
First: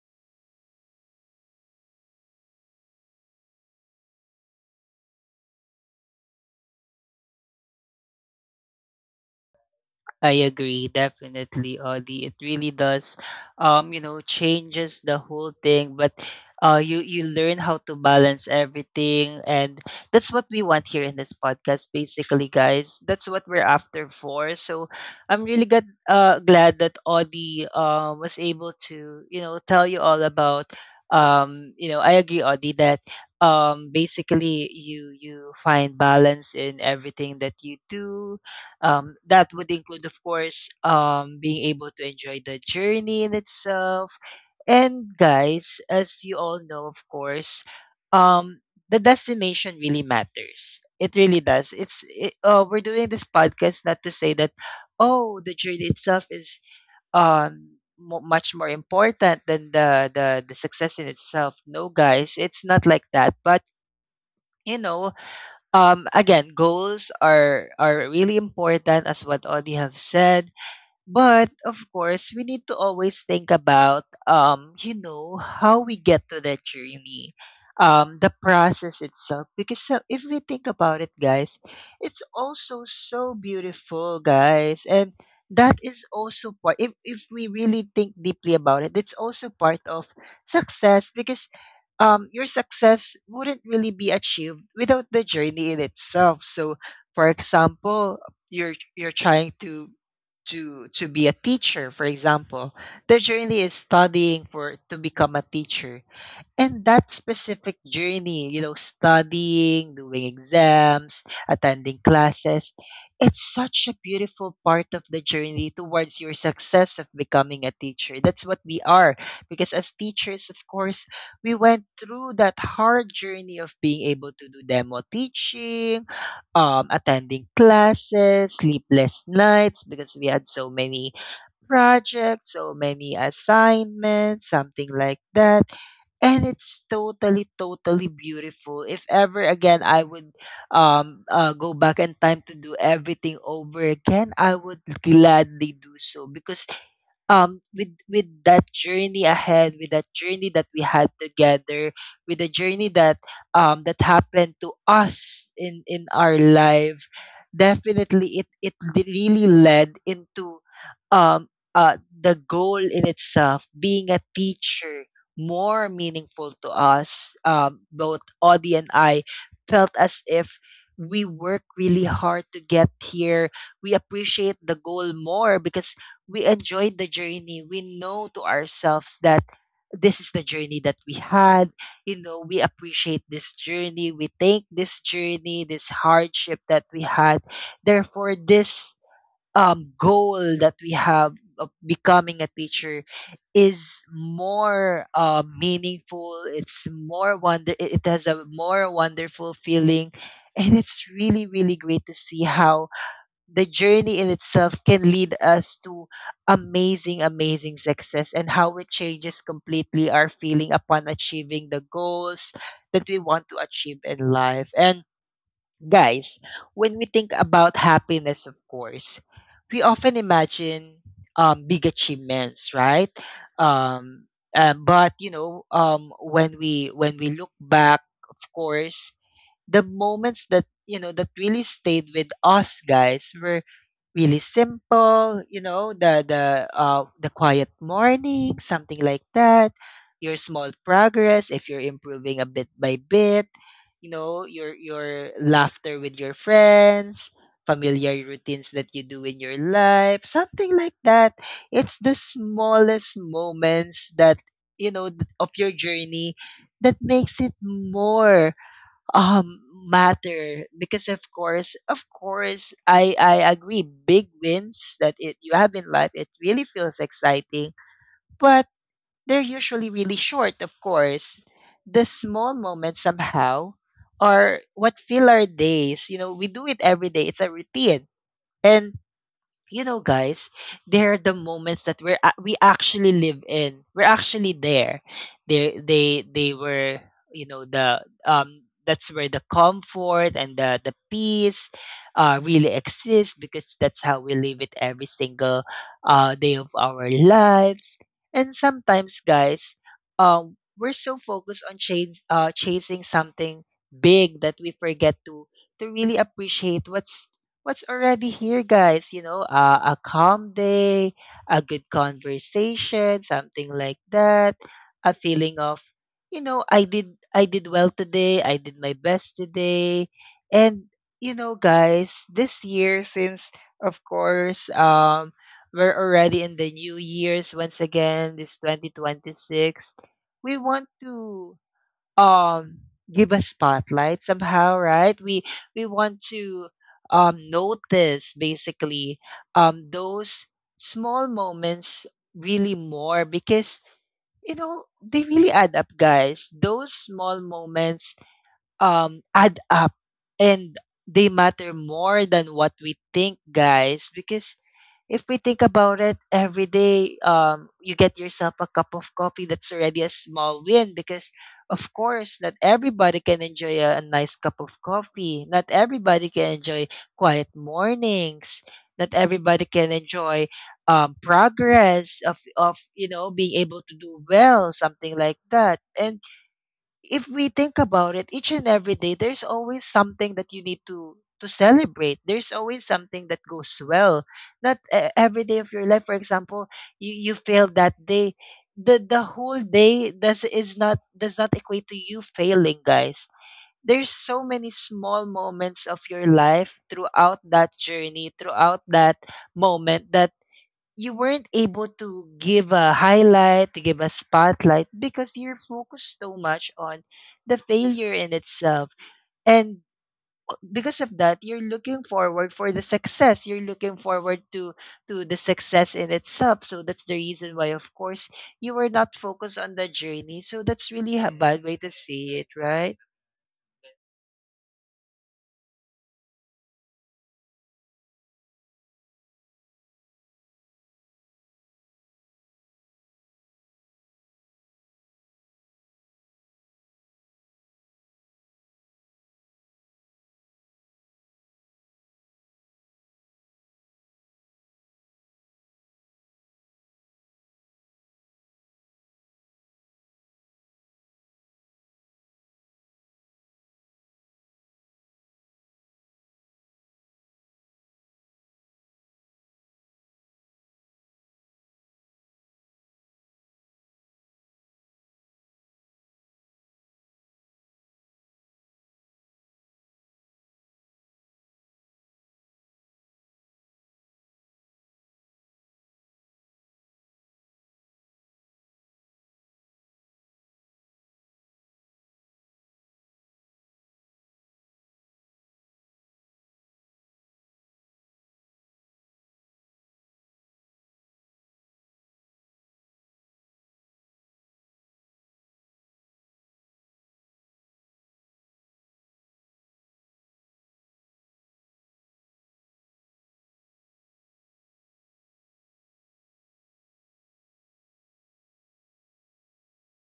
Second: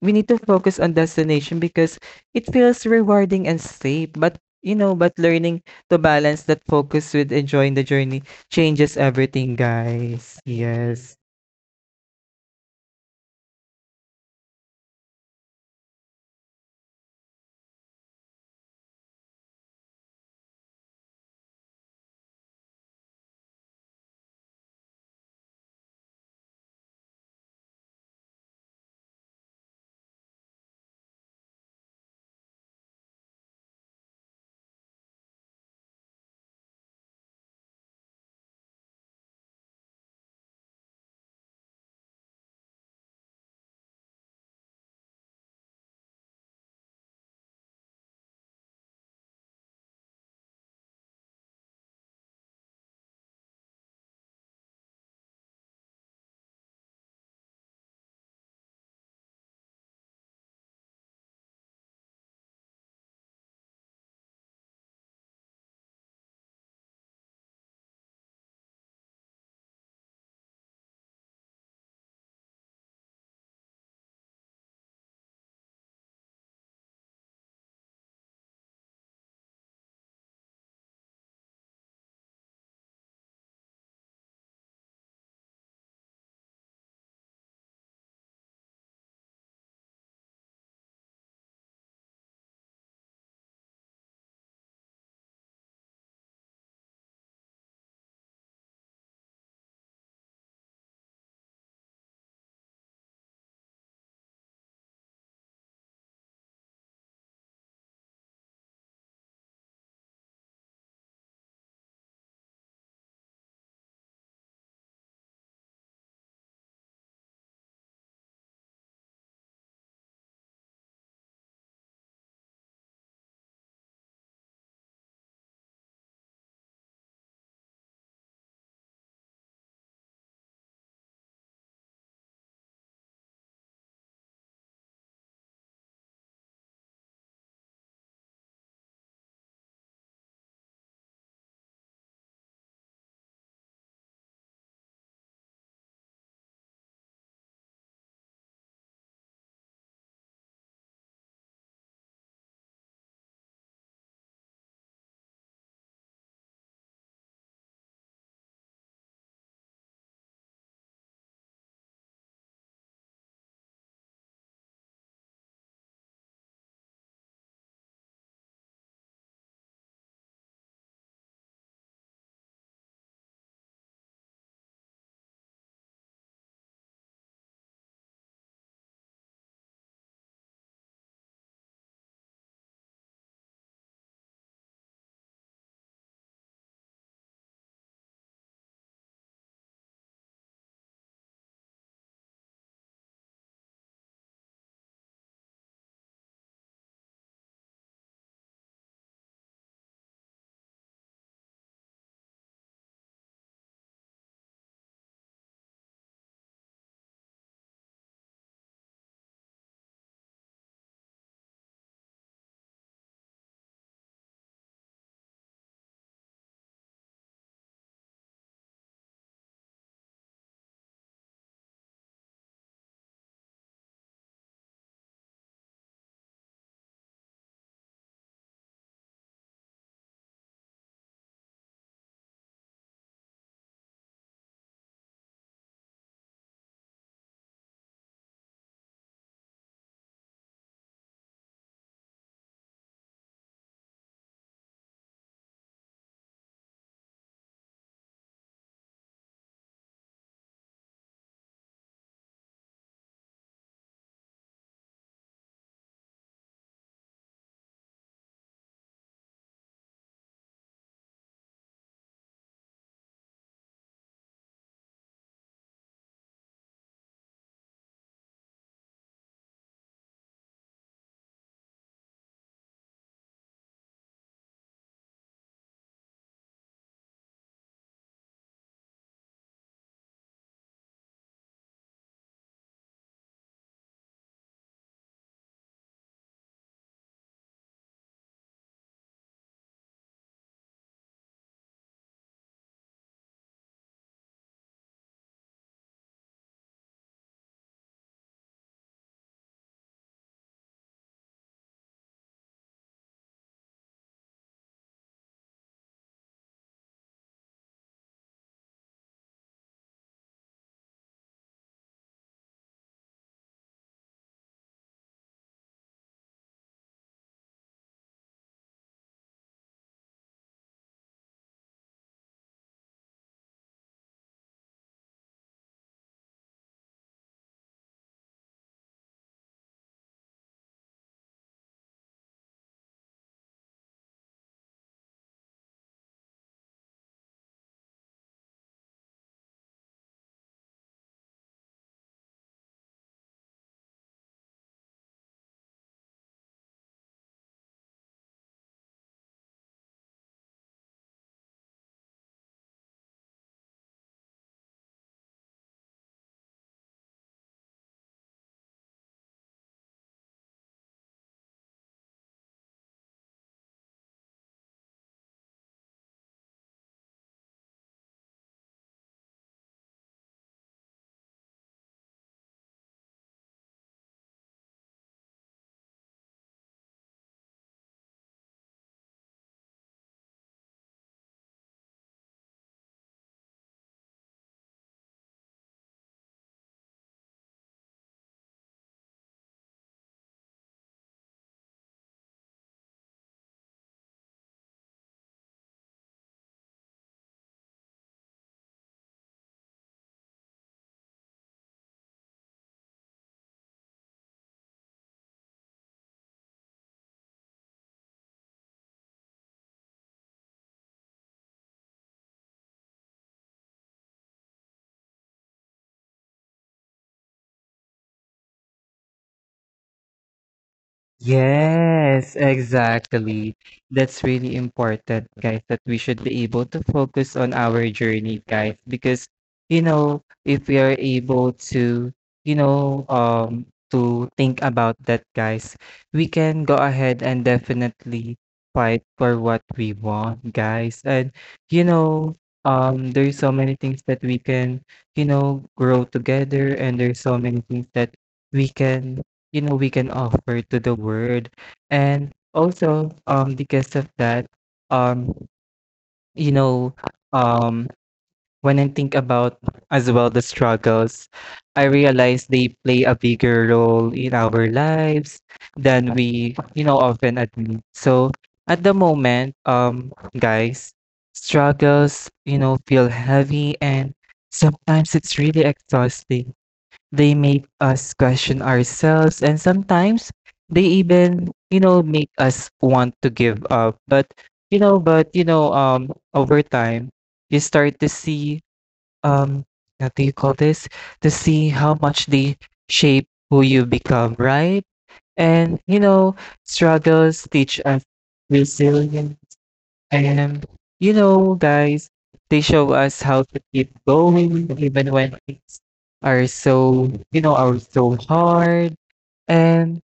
we need to focus on destination because it feels rewarding and safe. But learning to balance that focus with enjoying the journey changes everything, guys. I agree, Yes. definitely, Audie. It really does, you know, changes the whole thing. But you you learn how to balance everything, and that's what we want here in this podcast, basically, guys. That's what we're after for. So I'm really glad, glad that Audie was able to, you know, tell you all about. You know, I agree, Audie, that basically you you find balance in everything that you do, that would include, of course, being able to enjoy the journey in itself. And guys, as you all know, of course, um, the destination really matters. It really does. It's it, we're doing this podcast not to say that, oh, the journey itself is mo much more important than the success in itself. No, guys, it's not like that. But you know, again, goals are really important as what Audie have said. But of course, we need to always think about, you know, how we get to that journey, the process itself. Because if we think about it, guys, it's also so beautiful, guys, and that is also part. If we really think deeply about it, it's also part of success because. Your success wouldn't really be achieved without the journey in itself. So, for example, you're trying to be a teacher, for example. Their journey is studying for to become a teacher, and that specific journey, you know, studying, doing exams, attending classes, it's such a beautiful part of the journey towards your success of becoming a teacher. That's what we are. Because as teachers, of course, we went through that hard journey of being able to do demo teaching, attending classes, sleepless nights because we had so many projects, so many assignments, something like that. And it's totally, totally beautiful. If ever again I would go back in time to do everything over again, I would gladly do so because with that journey ahead, with that journey that we had together, with the journey that that happened to us in our life, definitely it really led into um the goal in itself, being a teacher, more meaningful to us. Both Audie and I felt as if we work really hard to get here. We appreciate the goal more because we enjoyed the journey. We know to ourselves that this is the journey that we had. You know, we appreciate this journey. We thank this journey, this hardship that we had. Therefore, this goal that we have of becoming a teacher is more meaningful. It's more wonder. It has a more wonderful feeling, and it's really, really great to see how the journey in itself can lead us to amazing, amazing success, and how it changes completely our feeling upon achieving the goals that we want to achieve in life. And guys, when we think about happiness, of course, we often imagine big achievements, right? Um, but you know, when we look back, of course, the moments that you know that really stayed with us, guys, were really simple, you know, the the quiet morning, something like that. Your small progress, if you're improving a bit by bit, you know, your laughter with your friends, familiar routines that you do in your life, something like that. It's the smallest moments that you know of your journey that makes it more um matter, because of course, I agree, big wins that it you have in life, it really feels exciting, but they're usually really short. Of course, the small moments somehow are what fill our days. You know, we do it every day, it's a routine. And you know, guys, they're the moments that we actually live in. We're actually there. They were, you know, the that's where the comfort and the peace really exists, because that's how we live it every single day of our lives. And sometimes, guys, we're so focused on chasing something big that we forget to really appreciate what's already here, guys. You know, a calm day, a good conversation, something like that. A feeling of, you know, I did well today. I did my best today. And you know, guys, this year, since of course, we're already in the new years once again. This 2026, we want to um give a spotlight somehow, right? We want to notice basically those small moments really more, because you know, they really add up, guys. Those small moments add up, and they matter more than what we think, guys, because if we think about it every day, you get yourself a cup of coffee, that's already a small win, because of course, not everybody can enjoy a nice cup of coffee. Not everybody can enjoy quiet mornings. Not everybody can enjoy progress of you know, being able to do well, something like that. And if we think about it, each and every day, there's always something that you need to celebrate. There's always something that goes well. Not every day of your life, for example, you failed that day. The whole day does is not does not equate to you failing, guys. There's so many small moments of your life throughout that journey, throughout that moment, that you weren't able to give a highlight, to give a spotlight, because you're focused so much on the failure in itself. And because of that, you're looking forward for the success. You're looking forward to the success in itself. So that's the reason why, of course, you were not focused on the journey. So that's really a bad way to Yes, see it, right? exactly. That's really important, guys, that we should be able to focus on our journey, guys, because, you know, if we are able you know, um, to think about that, guys, we can go ahead and definitely fight for what we want, guys. And, you know, there's so many things that we can grow together, and there's so many things that we can we can offer to the world. And also, because of that, um, you know, um, when I think about as well the struggles, I realize they play a bigger role in our lives than we often admit. So at the moment, guys, struggles feel heavy, and sometimes it's really exhausting. They make us question ourselves, and sometimes they even make us want to give up. But, over time, you start to see, um, what do you call this? To see how much they shape who you become, right? And, you know, struggles teach us resilience, and you know, guys, they show us how to keep going even when things are so hard. And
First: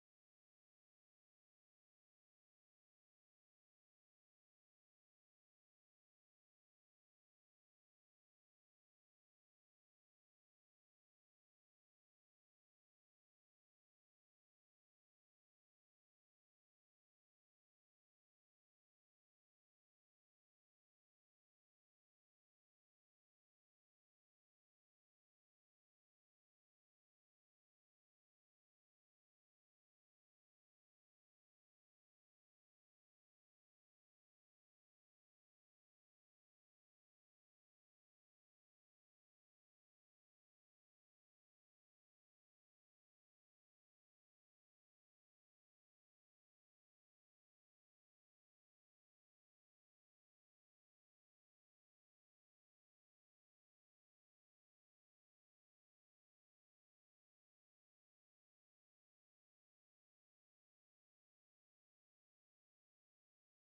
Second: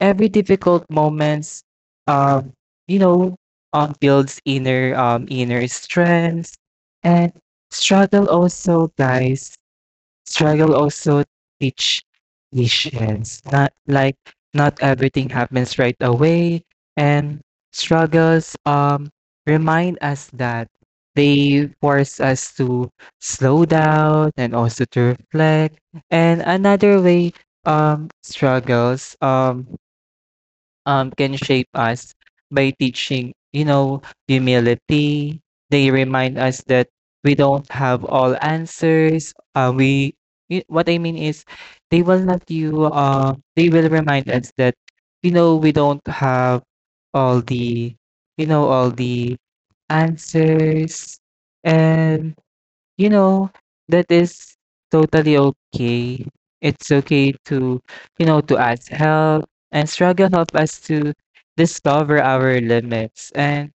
every difficult moments, um, you know, builds inner strength, and struggle also, guys. Struggle also teach patience. Not everything happens right away, and struggles remind us that they force us to slow down and also to reflect. And another way struggles can shape us by teaching humility. They remind us that we don't have all answers. What I mean is, they will not you. They will remind us that, you know, we don't have all the, all the answers, and You know, that is totally okay. It's okay to ask help, and struggle help us to discover our limits. And,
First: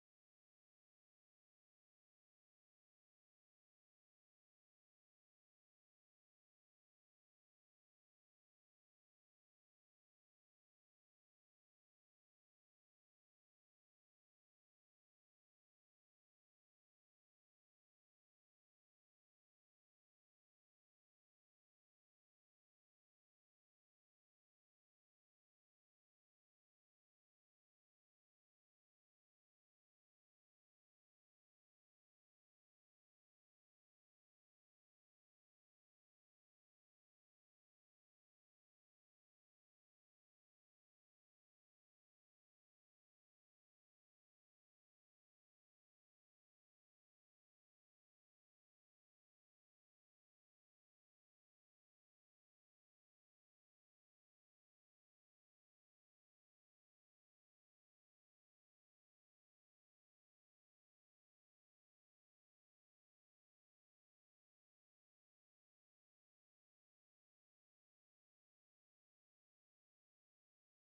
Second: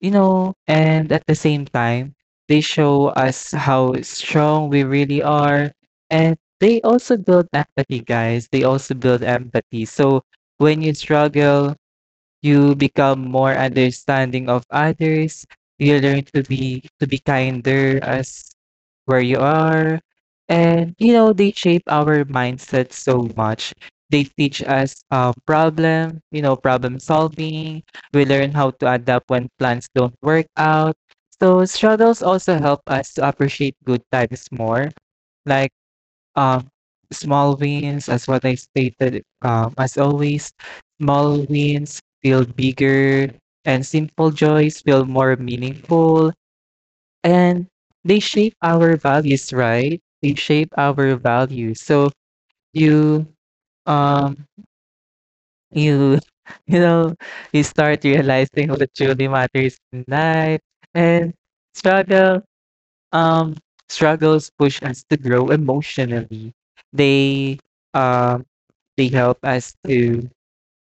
you know, and at the same time, they show us how strong we really are. And they also build empathy, guys. They also build empathy. So when you struggle, you become more understanding of others. You learn to be kinder as where you are. And you know, they shape our mindset so much. They teach us problem, problem solving. We learn how to adapt when plans don't work out. So struggles also help us to appreciate good times more, like um, small wins, as what I stated, as always, small wins feel bigger and simple joys feel more meaningful. And they shape our values, right? They shape our values. So you um you you know you start realizing what truly matters in life, and struggle um struggles push us to grow emotionally. They um they help us to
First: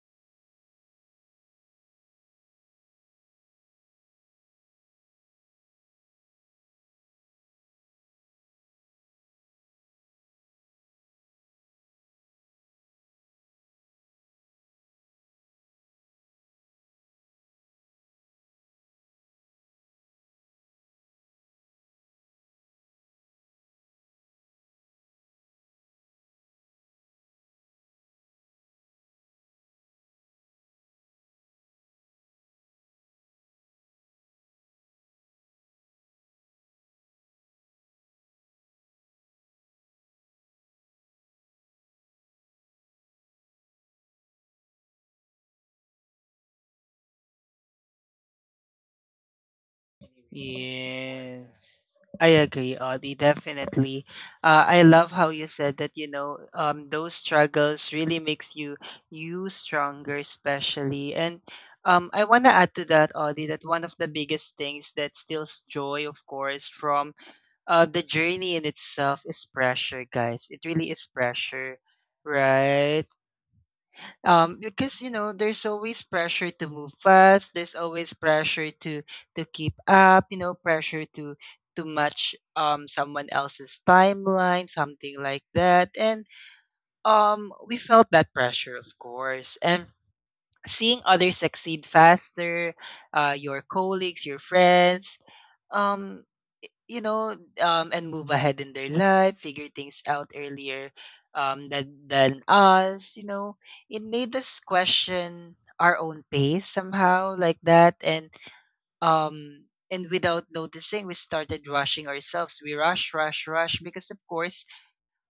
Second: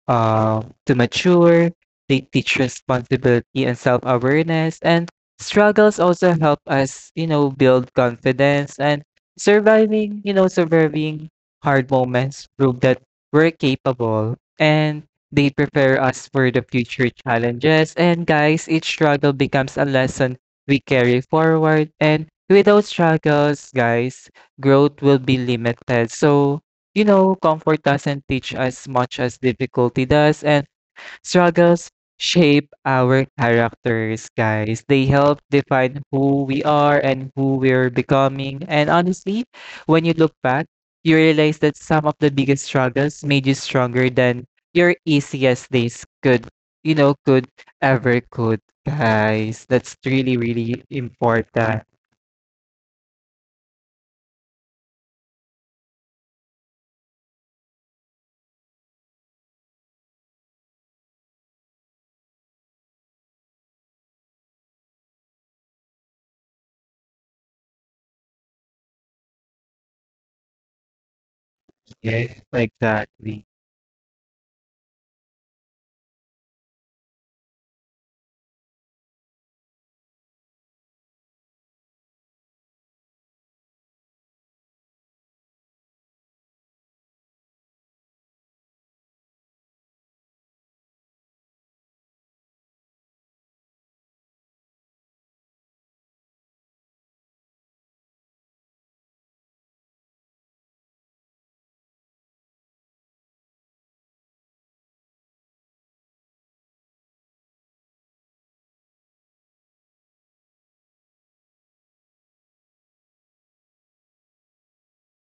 uh, to mature. They teach responsibility and self awareness. And struggles also help us build confidence, and surviving hard moments prove that we're capable, and they prepare us for the future challenges. And guys, each struggle becomes a lesson we carry forward. And without struggles, guys, growth will be limited. So, you know, comfort doesn't teach us much as difficulty does, and struggles shape our characters, guys. They help define who we are and who we're becoming. And honestly, when you look back, you realize that some of the biggest struggles made you stronger than your easiest days could, you know, could ever could, guys. That's really, really Yeah. important. I agree, Audie, definitely. I love how you said that, you know, those struggles really makes you stronger, especially. And I want to add to that, Audie, that one of the biggest things that steals joy, of course, from the journey in itself is pressure, guys. It really is pressure, Yes, right? exactly. Because you know, there's always pressure to move fast, there's always pressure to keep up, you know, pressure to match someone else's timeline, something like that. And we felt that pressure, of course, and seeing others succeed faster, your colleagues, your friends, um you know, and move ahead in their life, figure things out earlier than us, you know. It made us question our own pace somehow, like that. And um, and without noticing, we started rushing ourselves. We rush because, of course,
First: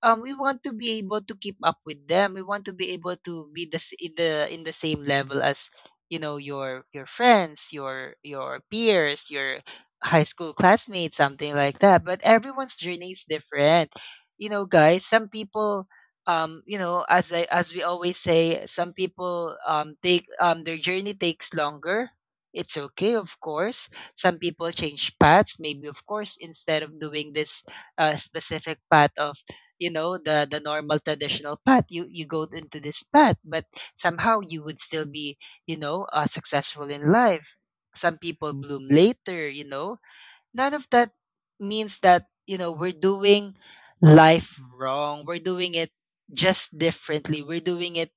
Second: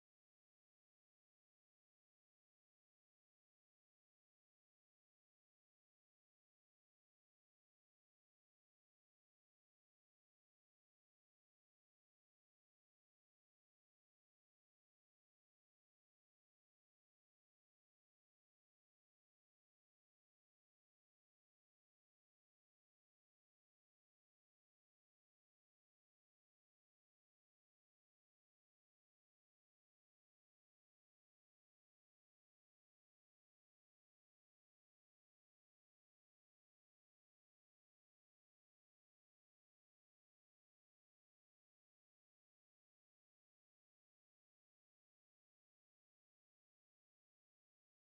we want to be able to keep up with them. We want to be able to be in the same level as, you know, your friends, your peers, your high school classmates, something like that. But everyone's journey is different, you know, guys. Some people, you know, as I as we always say, some people take their journey takes longer. It's okay, of course. Some people change paths. Maybe, of course, instead of doing this specific path of, you know, the normal traditional path, you go into this path, but somehow you would still be, you know, successful in life. Some people bloom later, you know. None of that means that, you know, we're doing life wrong. We're doing it just differently. We're doing it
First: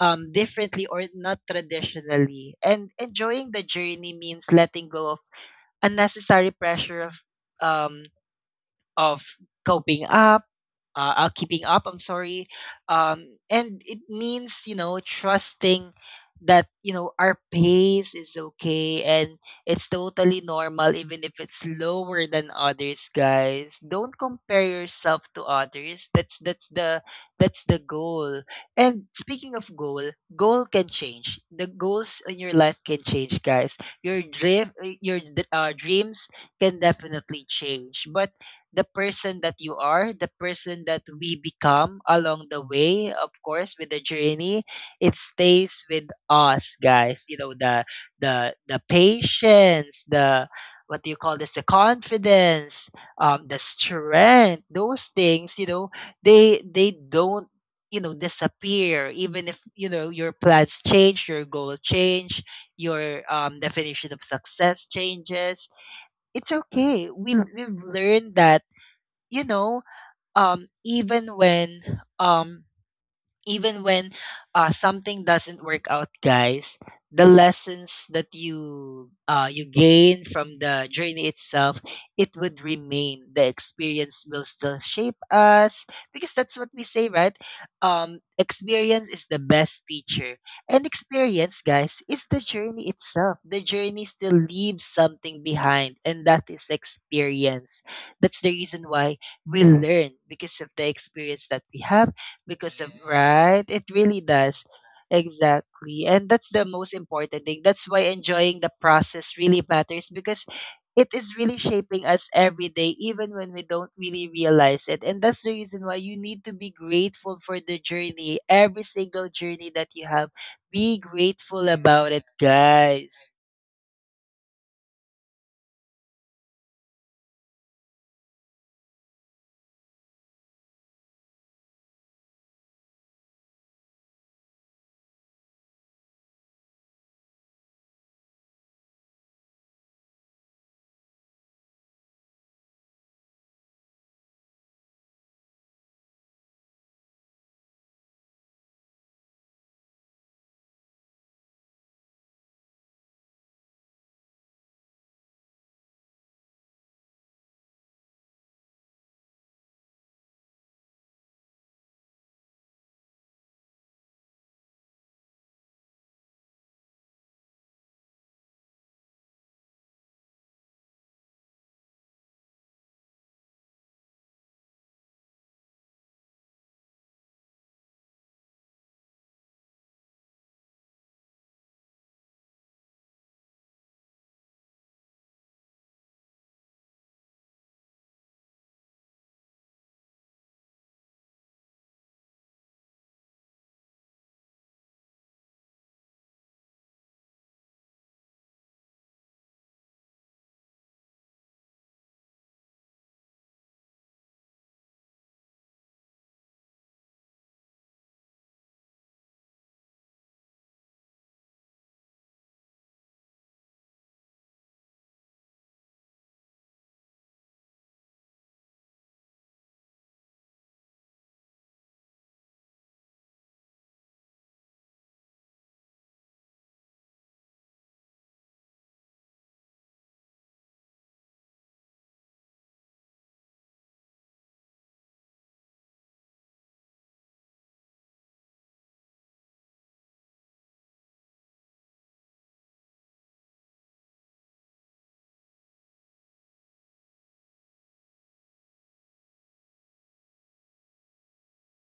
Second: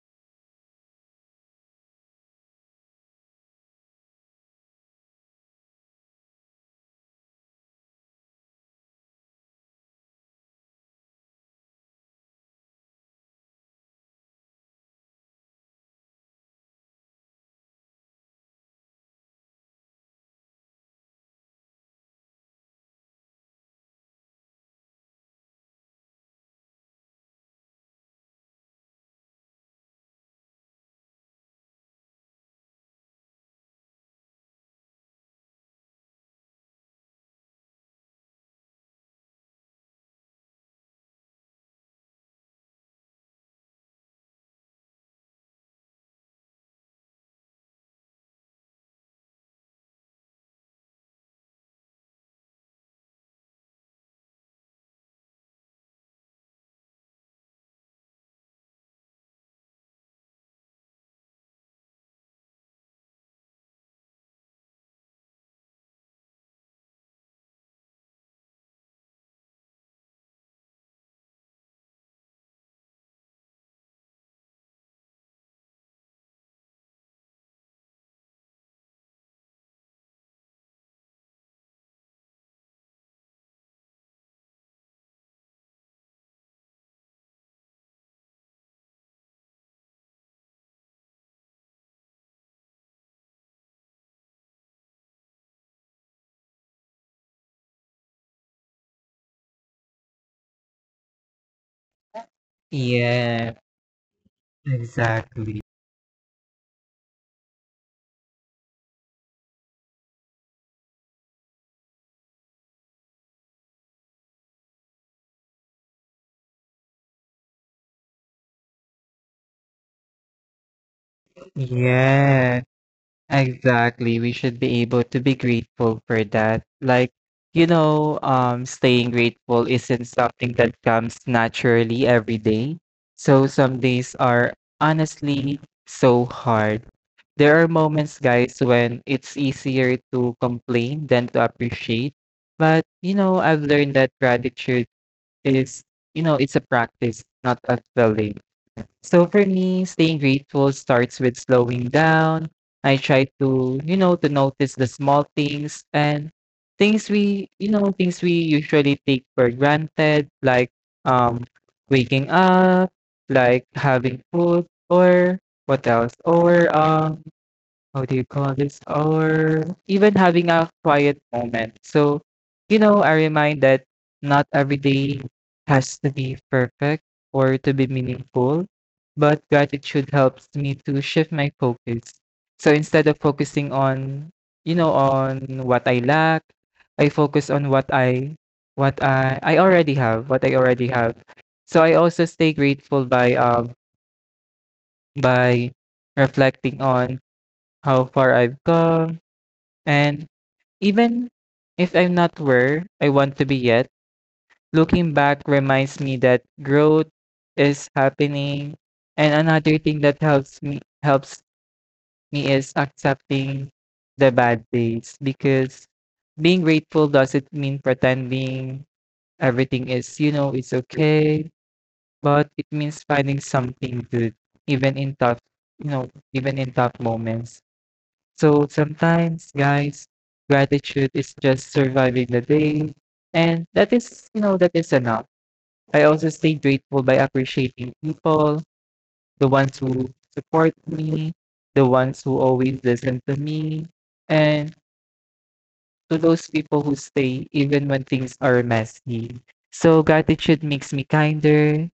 differently or not traditionally. And enjoying the journey means letting go of unnecessary pressure of um of coping up, keeping up. I'm sorry. And it means, you know, trusting that, you know, our pace is okay, and it's totally normal, even if it's lower than others. Guys, don't compare yourself to others. That's that's the goal. And speaking of goal, can change, the goals in your life can change, guys. Your dreams can definitely change, but the person that you are, the person that we become along the way, of course, with the journey, it stays with us, guys. You know, the the patience, the, what do you call this, the confidence, the strength, those things, you know, they don't, you know, disappear, even if, you know, your plans change, your goal change, your definition of success changes. It's okay. We we've learned that, you know, um, even when um, even when something doesn't work out, guys, the lessons that you you gain from the journey itself, it would remain. The experience will still shape us, because that's what we say, right? Experience is the best teacher. And experience, guys, is the journey itself. The journey still leaves something behind, and that is experience. That's the reason why we learn, because of the experience that we have. Because of, Yeah, right, it really does, exactly. exactly. And that's the most important thing. That's why enjoying the process really matters, because it is really shaping us every day, even when we don't really realize it. And that's the reason why you need to be grateful for the journey, every single journey that you have. Be grateful about it, Yeah. guys. Exactly. We should be able to be grateful for that. Staying grateful isn't something that comes naturally every day. So some days are honestly so hard. There are moments, guys, when it's easier to complain than to appreciate. But, you know, I've learned that gratitude is, it's a practice, not a feeling. So for me, staying grateful starts with slowing down. I try to, to notice the small things and things we usually take for granted, like um waking up, like having food or what else? Or how do you call this, or even having a quiet moment. So, you know, I remind that not every day has to be perfect or to be meaningful, but gratitude helps me to shift my focus. So instead of focusing on, you know, on what I lack, I focus on what I already have, what I already have. So I also stay grateful by by reflecting on how far I've come, and even if I'm not where I want to be yet, looking back reminds me that growth is happening. And another thing that helps me is accepting the bad days, because being grateful doesn't mean pretending everything is, you know, it's okay, but it means finding something good even in tough moments. So sometimes, guys, gratitude is just surviving the day. And that is, you know, that is enough. I also stay grateful by appreciating people, the ones who support me, the ones who always listen to me, and to those people who stay even when things are messy. So gratitude makes me kinder.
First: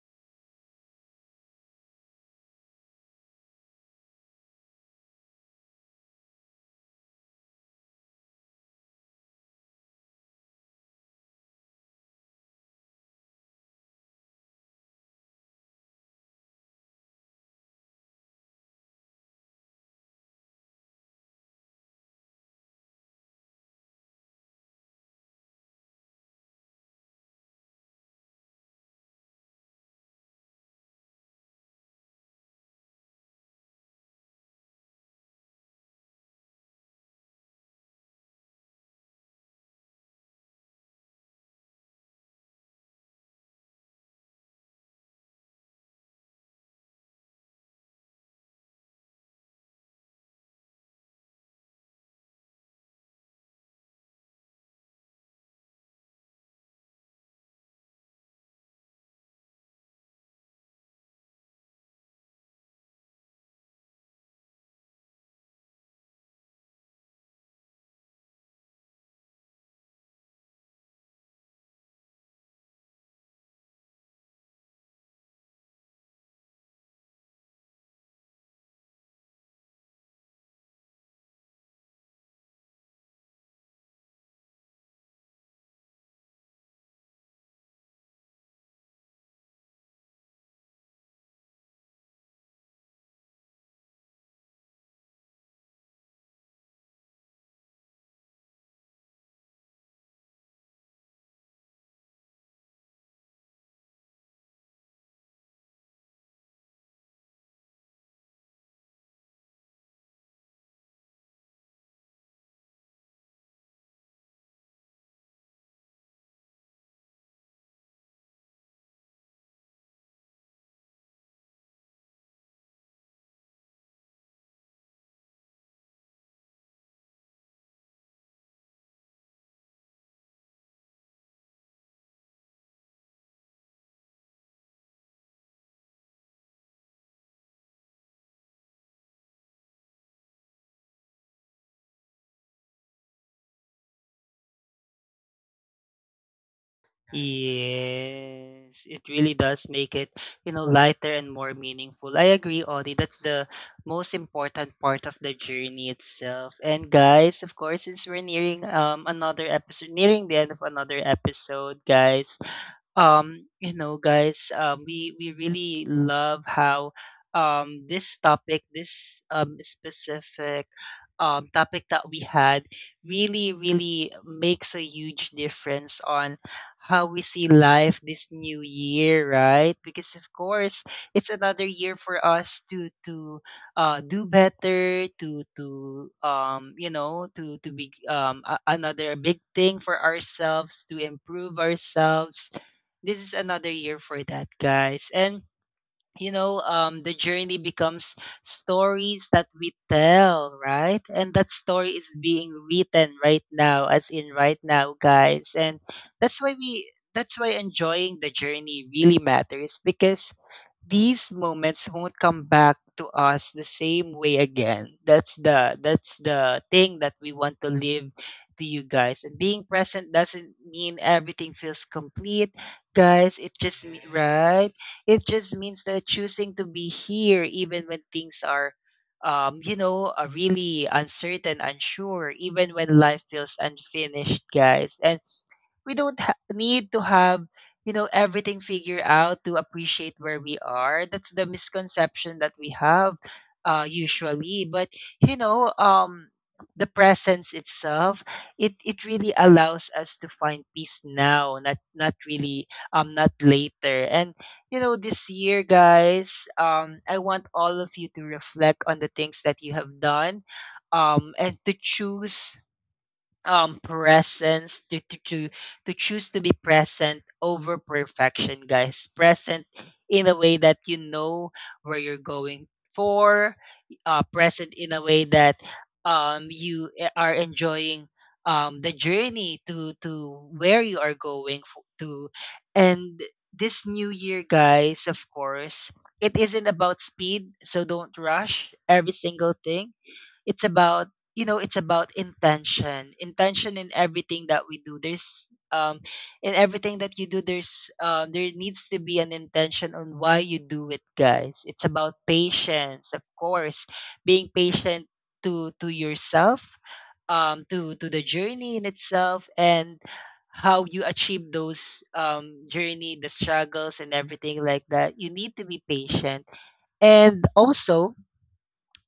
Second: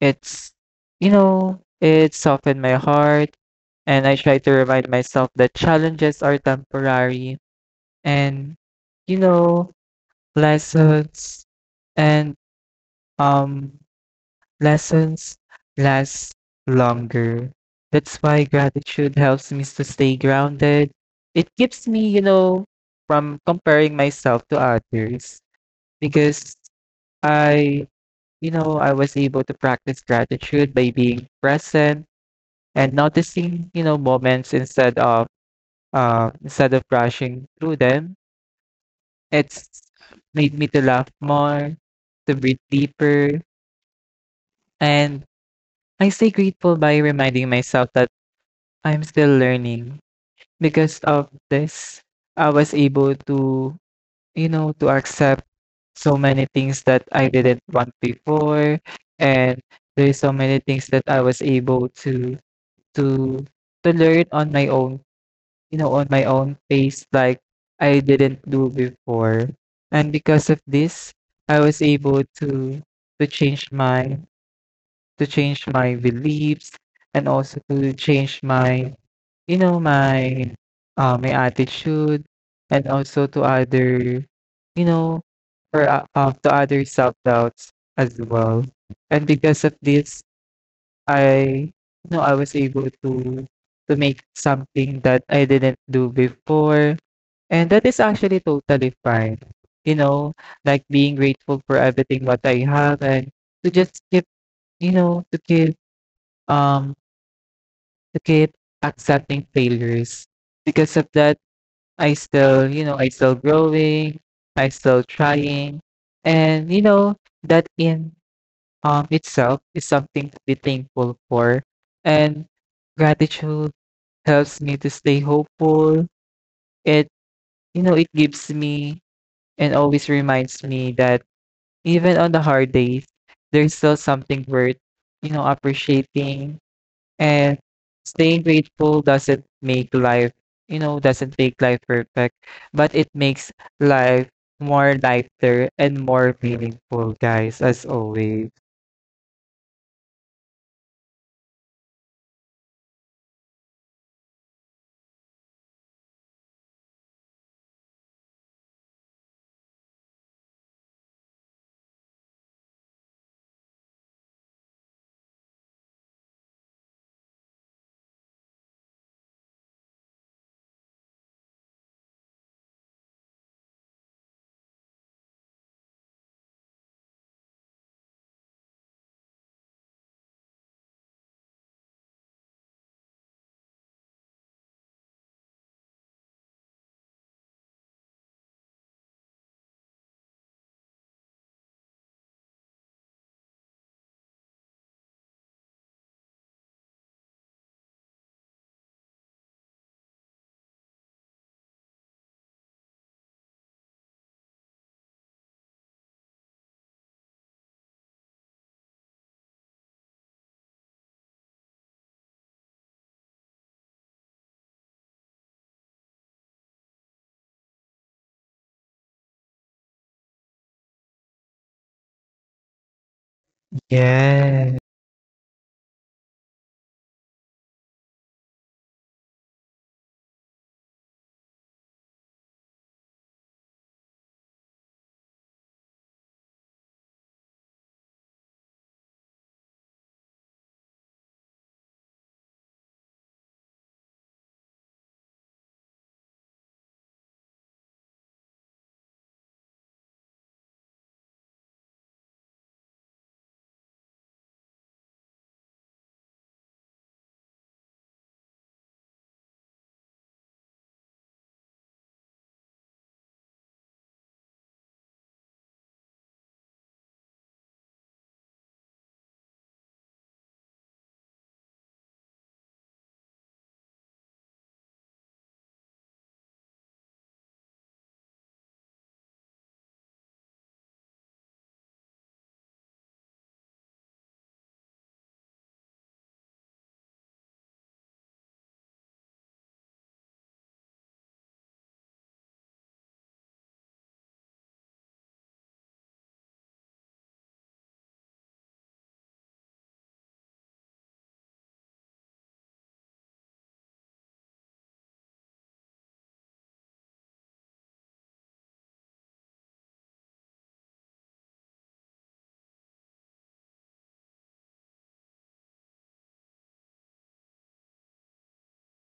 It's, you know, it softened my heart. And I try to remind myself that challenges are temporary, and you know, lessons and um lessons last longer. That's why gratitude helps me to stay grounded. It keeps me, you know, from comparing myself to others, because I, you know, I was able to practice gratitude by being present and noticing, you know, moments instead of rushing through them. It's made me to laugh more, to breathe deeper, and I stay grateful by reminding myself that I'm still learning. Because of this, I was able to, you know, to accept so many things that I didn't want before, and there's so many things that I was able to to to learn on my own, you know, on my own pace, like I didn't do before. And because of this, I was able to to change my change my beliefs, and also to change my you know my my attitude, and also to other you know or to other self doubts as well. And because of this, I you know I was able to make something that I didn't do before, and that is actually totally fine. You know, like being grateful for everything what I have, and to just keep, you know, um to keep accepting failures. Because of that, I still, you know, I still growing, I still trying. And you know, that in itself is something to be thankful for. And gratitude helps me to stay hopeful. It, you know, it gives me and always reminds me that even on the hard days, there's still something worth, you know, appreciating. And staying grateful doesn't make life, you know, doesn't make life perfect, but it makes life more lighter and more meaningful, guys, as always. Yes, it really does make it, you know, lighter and more meaningful. I agree, Audie. That's the most important part of the journey itself. And guys, of course, since we're nearing another episode, nearing the end of another episode, guys, you know, guys, we really love how this topic, this specific topic that we had, really really makes a huge difference on how we see life this new year, right? Because of course, it's another year for us to do better, to you know, to be another big thing for ourselves, to improve ourselves. This is another year for that, guys. And you know, the journey becomes stories that we tell, right? And that story is being written right now, as in right now, guys. And that's why enjoying the journey really matters, because these moments won't come back to us the same way again. That's the thing that we want to live to you, guys. And being present doesn't mean everything feels complete, guys. Right. Yes, It just means that choosing to be here, even when things are, you know, are really uncertain, unsure, even when life feels unfinished, guys. And we don't need to have, you know, everything figured out to appreciate where we are. That's the misconception that we have, usually. But you know, the presence itself, it really allows us to find peace now, not really, not later. And you know, this year, guys, I want all of you to reflect on the things that you have done, and to choose presence to choose to be present over perfection, guys. Present in a way that, you know, where you're going for. Present in a way that are enjoying the journey to where you are going for, to. And this new year, guys, of course, it isn't about speed, so don't rush every single thing. It's about, you know, it's about intention. In everything that we do, there's um in everything that you do there's there needs to be an intention on why you do it, guys. It's about patience, of course. Being patient to yourself, to the journey in itself, and how you achieve those journey, the struggles and everything like that. You need to be patient. And also,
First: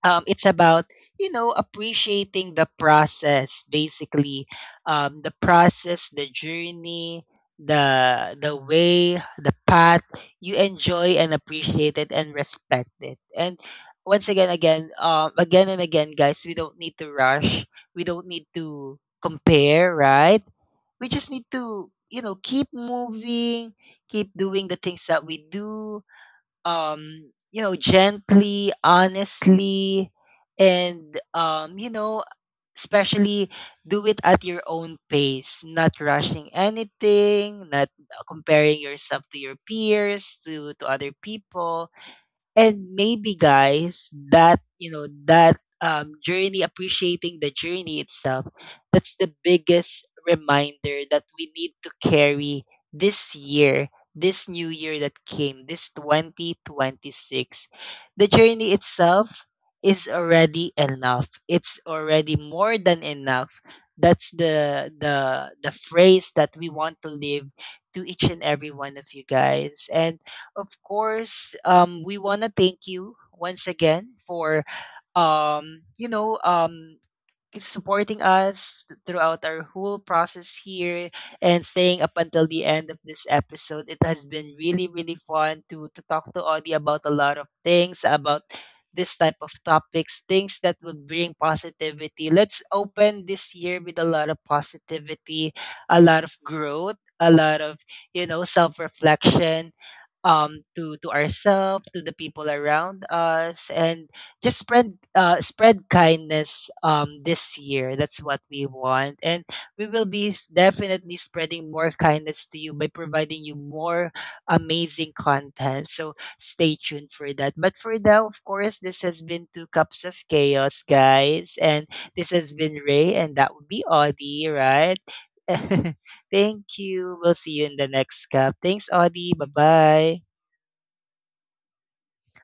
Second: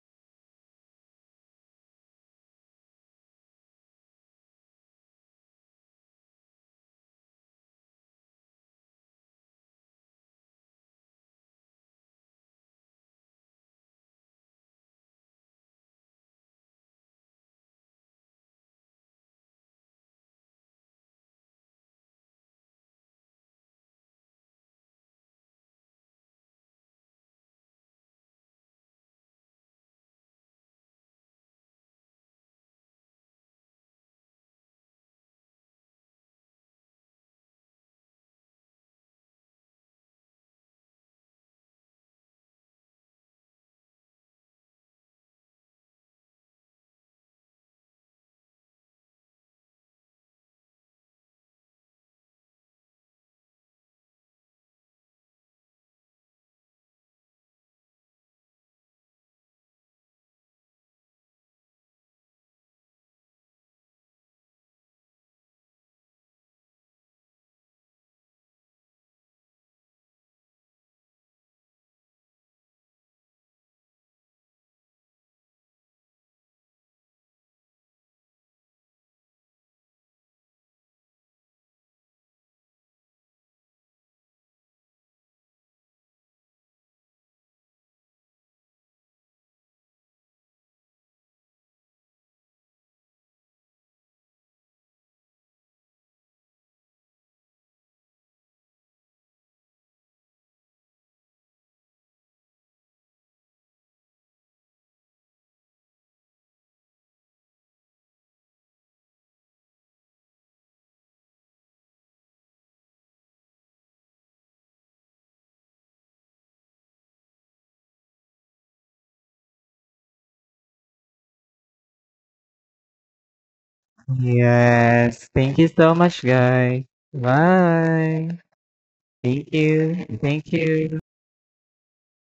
it's about, you know, appreciating the process, basically, the process, the journey, the way, the path, you enjoy and appreciate it and respect it. And once again and again, guys, we don't need to rush. We don't need to compare, right? We just need to, you know, keep moving, keep doing the things that we do, you know, gently, honestly. And you know, especially do it at your own pace, not rushing anything, not comparing yourself to your peers, to other people. And maybe, guys, that you know, that journey, appreciating the journey itself, that's the biggest reminder that we need to carry this year, this new year that came, this 2026. The journey itself is already enough. It's already more than enough. That's the phrase that we want to live to each and every one of you, guys. And of course, we want to thank you once again for you know, supporting us throughout our whole process here, and staying up until the end of this episode. It has been really really fun to talk to Audie about a lot of things, about this type of topics, things that would bring positivity. Let's open this year with a lot of positivity, a lot of growth, a lot of, you know, self reflection to ourselves, to the people around us, and just spread spread kindness this year. That's what we want. And we will be definitely spreading more kindness to you by providing you more amazing content. So stay tuned for that. But for now, of course, this has been Two Cups of Chaos, guys, and this has been Ray, and that would be Audie, right? yes. Thank you so much, Thank guys. you. We'll see you in the next Bye. cup. Thanks, Audie. Bye Thank you. bye. Thank you.